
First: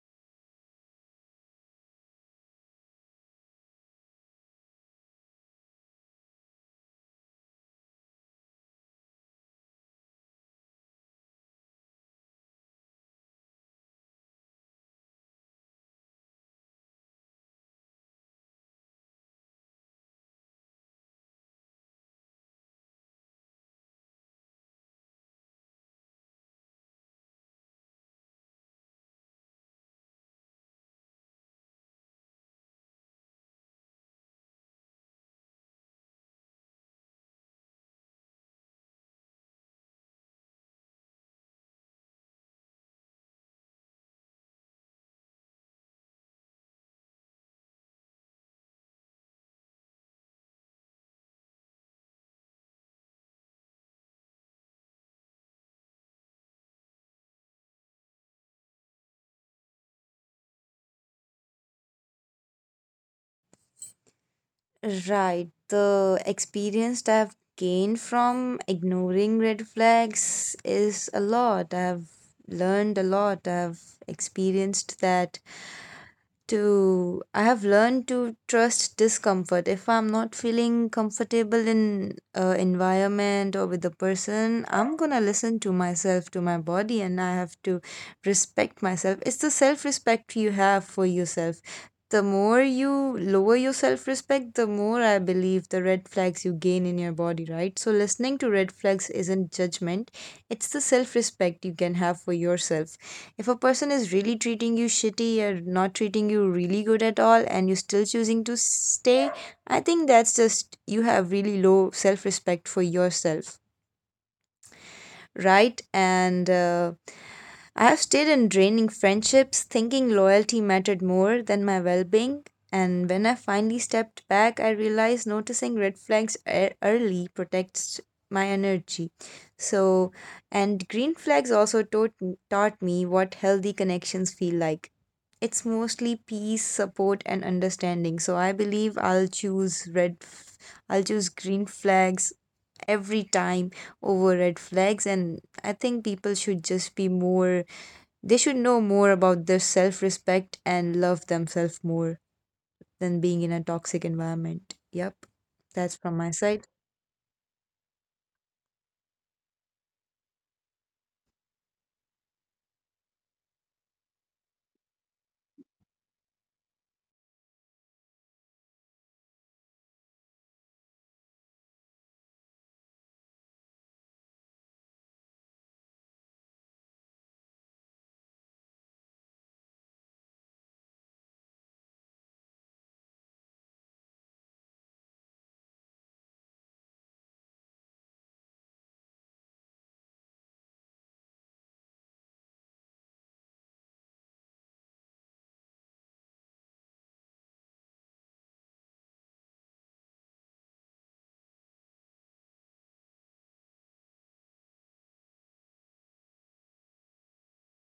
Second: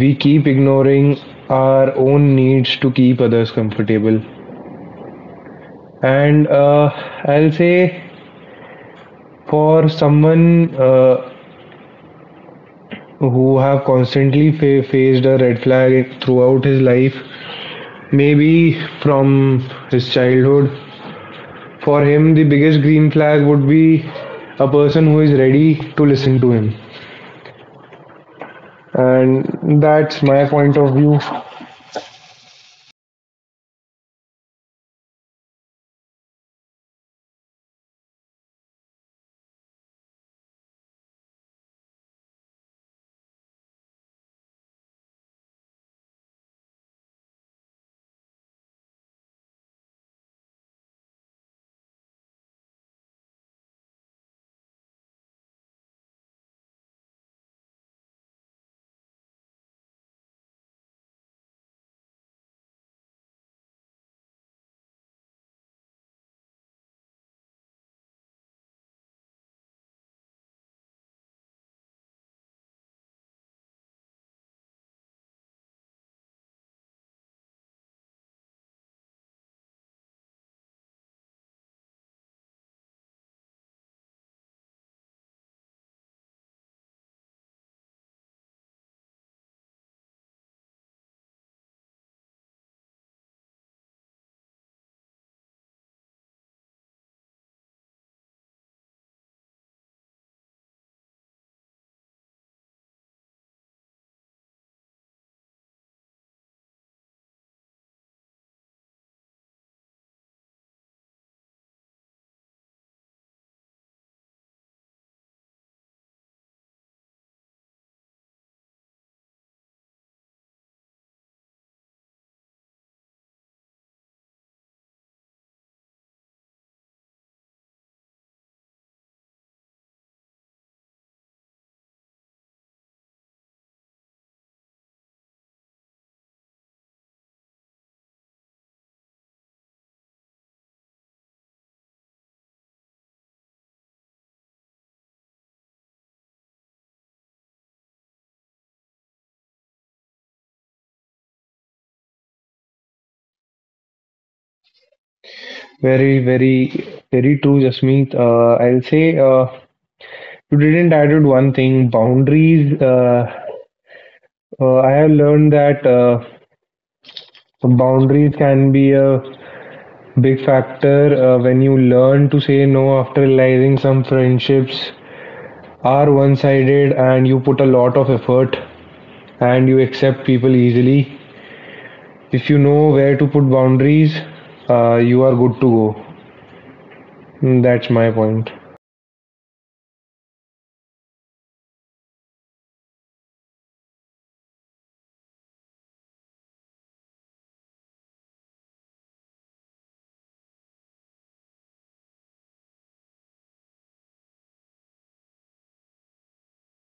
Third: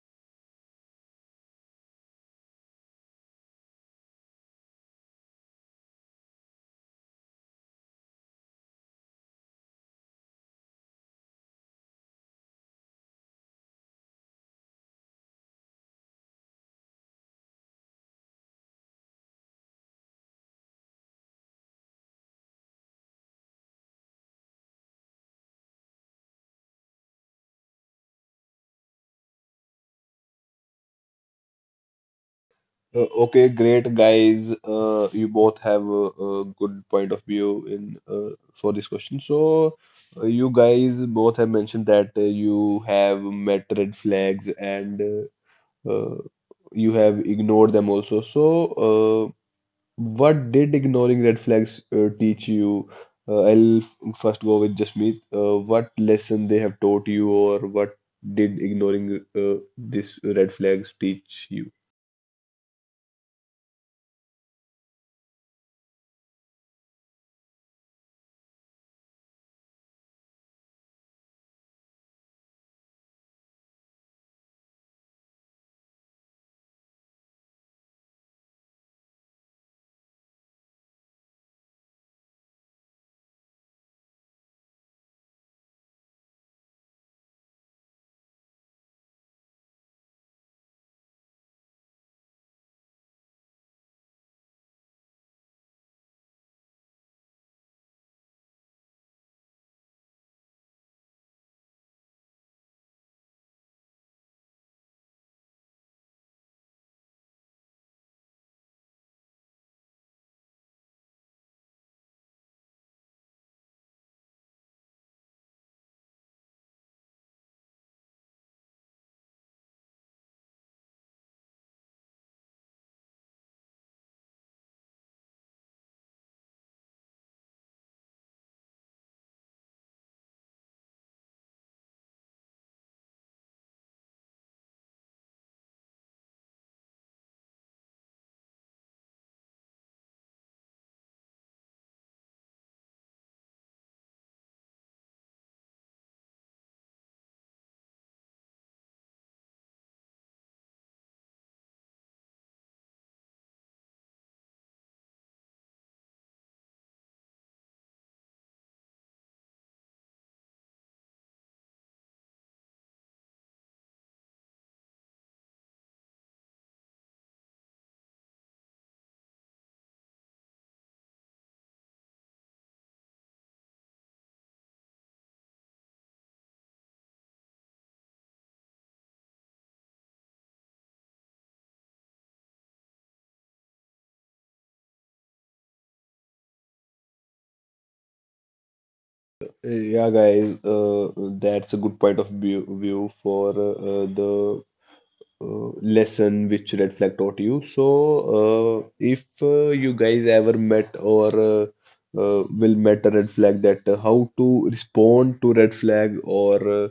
we keep ignoring our own needs to keep others comfortable and uh, I'll say for someone uh, who have constantly fa- faced a red flag throughout his life, maybe from his childhood, for him the biggest green flag would be a person who is ready to listen to him, and that's my point of view. Uh, Okay, great guys. Uh, you both have a, a good point of view in uh, for this question. So, uh, you guys both have mentioned that uh, you have met red flags and uh, uh, you have ignored them also. So, uh, what did ignoring red flags uh, teach you? Uh, I'll f- first go with Jasmeet. Uh, what lesson they have taught you, or what did ignoring uh, this red flags teach you? right. The experience that I've gained from ignoring red flags is a lot. I've learned a lot. I've experienced that to I have learned to trust discomfort. If I'm not feeling comfortable in uh, environment or with the person, I'm gonna listen to myself, to my body, and I have to respect myself. It's the self respect you have for yourself. The more you lower your self respect, the more I believe the red flags you gain in your body, right? So, listening to red flags isn't judgment, it's the self respect you can have for yourself. If a person is really treating you shitty or not treating you really good at all and you're still choosing to stay, I think that's just you have really low self respect for yourself, right? And uh, I have stayed in draining friendships, thinking loyalty mattered more than my well being. And when I finally stepped back, I realized noticing red flags e- early protects my energy. So, and green flags also taught, taught me what healthy connections feel like. It's mostly peace, support, and understanding. So I believe I'll choose red. F- I'll choose green flags every time over red flags. And I think people should just be more, they should know more about their self-respect and love themselves more than being in a toxic environment. Yep, that's from my side. Very very very true Jasmeet, uh, I'll say uh, you didn't added one thing, boundaries. uh, uh, I have learned that uh, boundaries can be a big factor. Uh, when you learn to say no after realizing some friendships are one sided and you put a lot of effort and you accept people easily, if you know where to put boundaries, uh, you are good to go. Mm, that's my point. Yeah, guys, uh, that's a good point of view, view for uh, the uh, lesson which Red Flag taught you. So, uh, if uh, you guys ever met or uh, uh, will met a red flag, that uh, how to respond to red flag or uh,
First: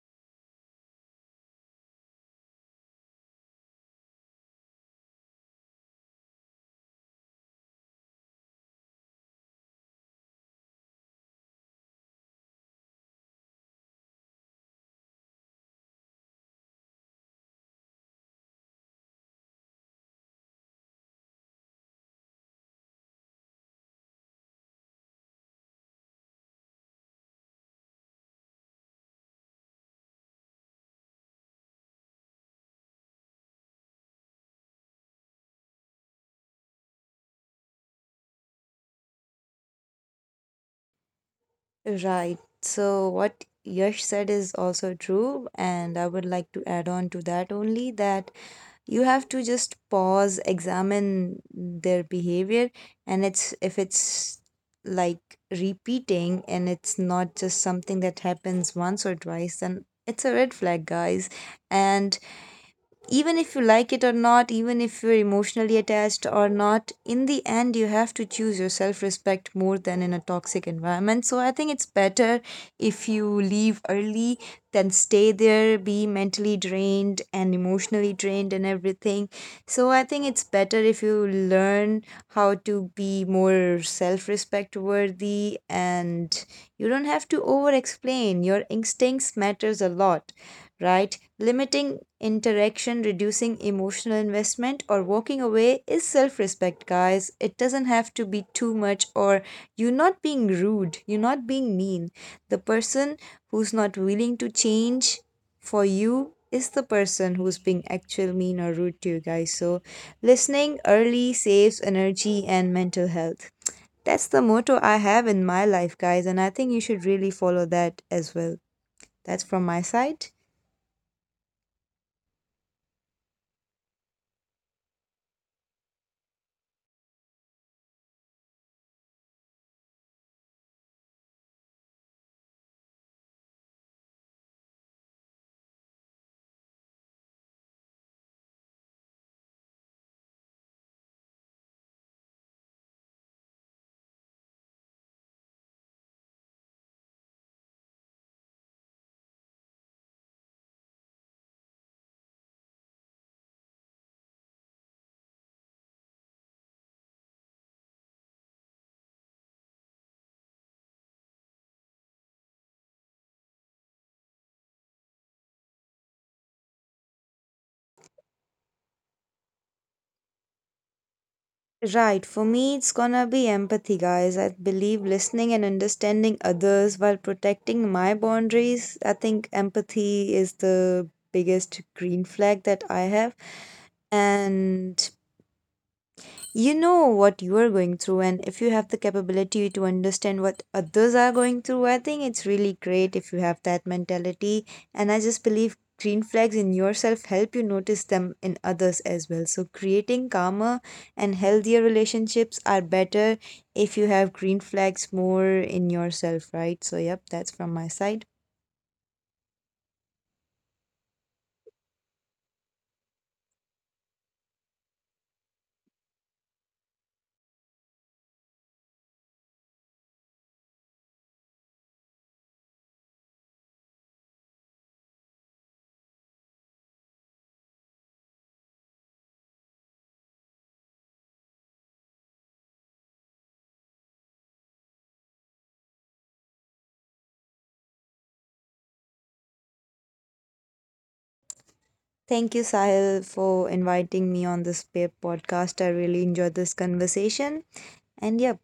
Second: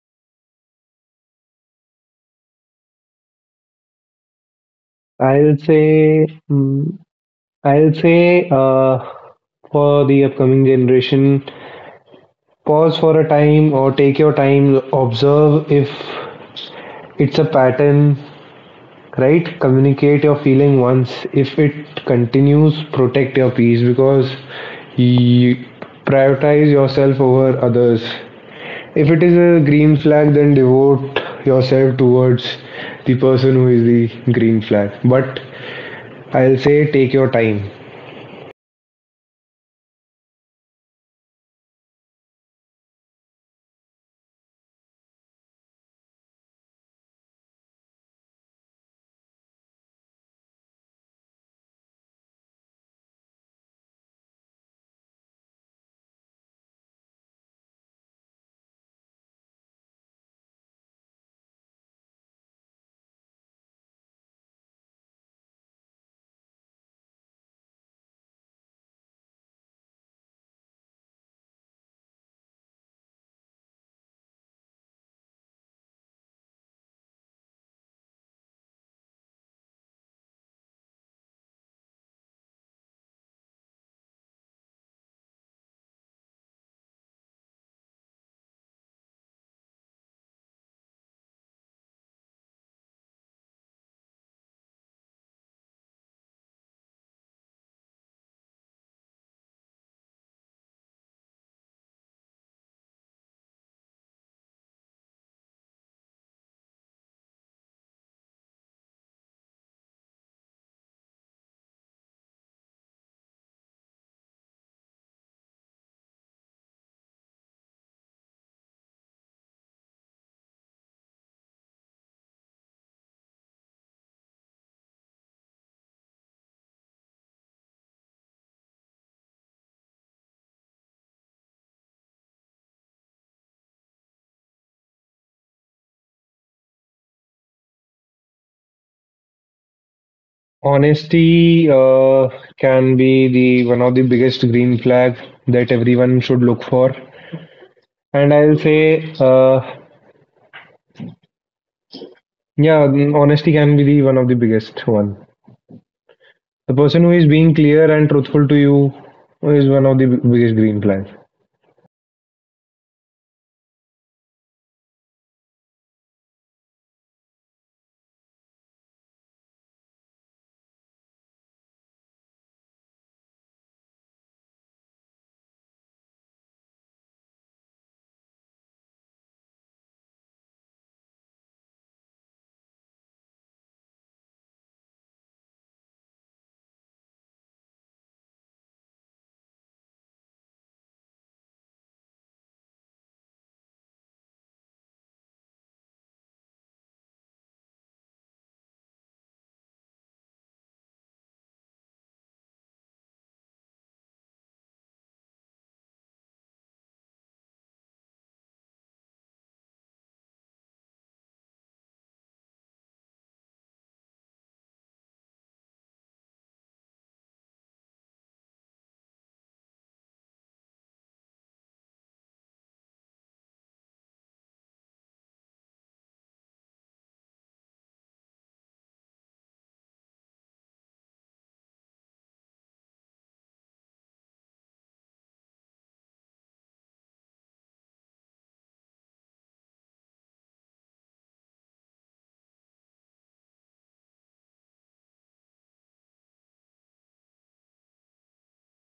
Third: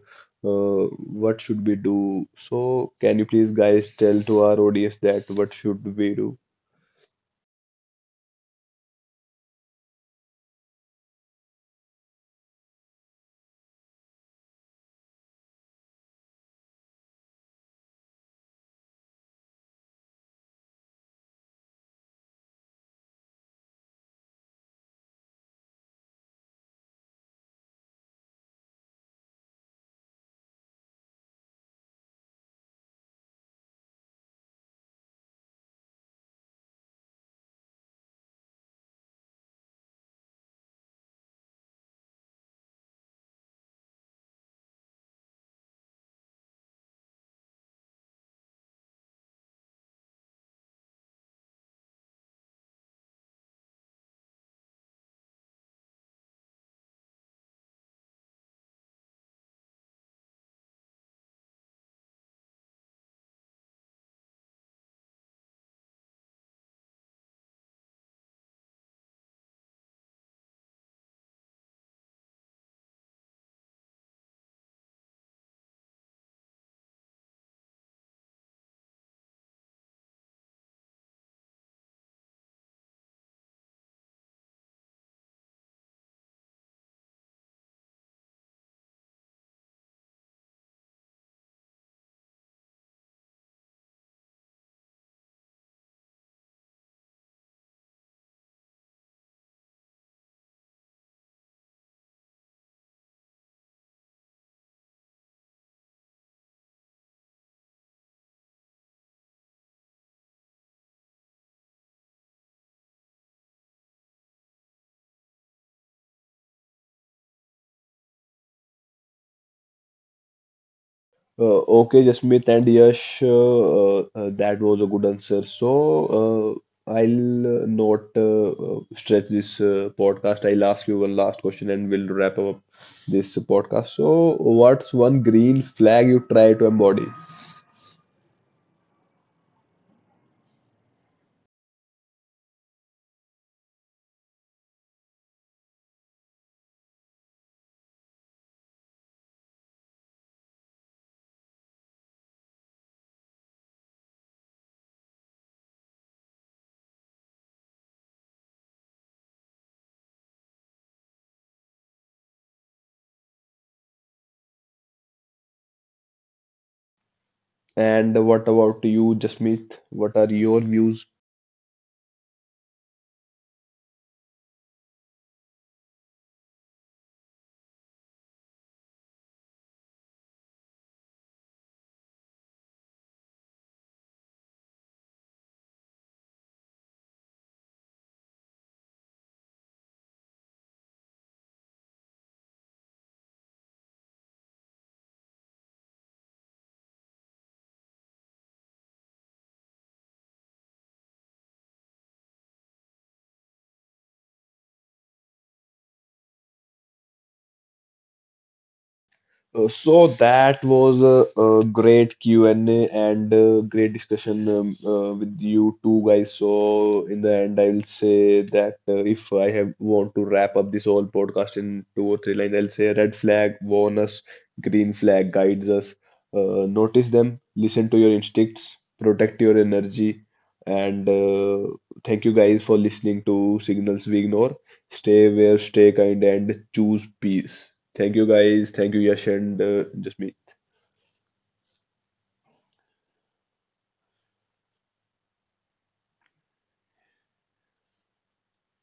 uh, what should we do? So, can you please guys tell to our audience that what i'll should we say do? mm, I'll say uh, for the upcoming generation, pause for a time or take your time, observe if it's a pattern, right? Communicate your feeling once. If it continues, protect your peace because you prioritize yourself over others. If it is a green flag, then devote yourself towards the person who is the green flag. But I'll say take your time. Right, so what Yash said is also true, and I would like to add on to that only that you have to just pause, examine their behavior, and it's if it's like repeating and it's not just something that happens once or twice, then it's a red flag, guys. And even if you like it or not, even if you're emotionally attached or not, in the end, you have to choose your self respect more than in a toxic environment. So I think it's better if you leave early than stay there, be mentally drained and emotionally drained and everything. So I think it's better if you learn how to be more self respect worthy, and you don't have to over explain. Your instincts matters a lot, right? Limiting interaction, reducing emotional investment, or walking away is self respect, guys. It doesn't have to be too much, or you're not being rude, you're not being mean. The person who's not willing to change for you is the person who's being actual mean or rude to you guys. So, listening early saves energy and mental health. That's the motto I have in my life, guys, and I think you should really follow that as well. That's from my side. Uh, okay, Jasmeet and Yash, uh, uh, uh, that was a good answer. So, uh, I'll uh, not uh, uh, stretch this uh, podcast. I'll ask you one last question and we'll wrap up this podcast. So, what's one green flag you try to embody? Honesty uh, can be the one of the biggest green flag that everyone should look for. And I'll say, uh, yeah, mm, honesty can be the one of the biggest one. The person who is being clear and truthful to you is one of the b- biggest green flags. And what about you, Jasmeet? What are your views? Right, for me, it's gonna be empathy, guys. I believe listening and understanding others while protecting my boundaries. I think empathy is the biggest green flag that I have. And you know what you are going through, and if you have the capability to understand what others are going through, I think it's really great if you have that mentality. And I just believe green flags in yourself help you notice them in others as well. So, creating calmer and healthier relationships are better if you have green flags more in yourself, right? So, yep, that's from my side. Uh, so that was a, a great Q and A and a and a great discussion um, uh, with you two guys. So in the end, I will say that uh, if I have want to wrap up this whole podcast in two or three lines, I'll say red flag warn us, green flag guides us. Uh, notice them, listen to your instincts, protect your energy, and uh, thank you guys for listening to Signals We Ignore. Stay aware, stay kind, and choose peace. Thank you, guys. Thank you, Yash and uh, just me. Thank you, Sahil, for inviting me on this pa- podcast. I really enjoyed this conversation. And yeah,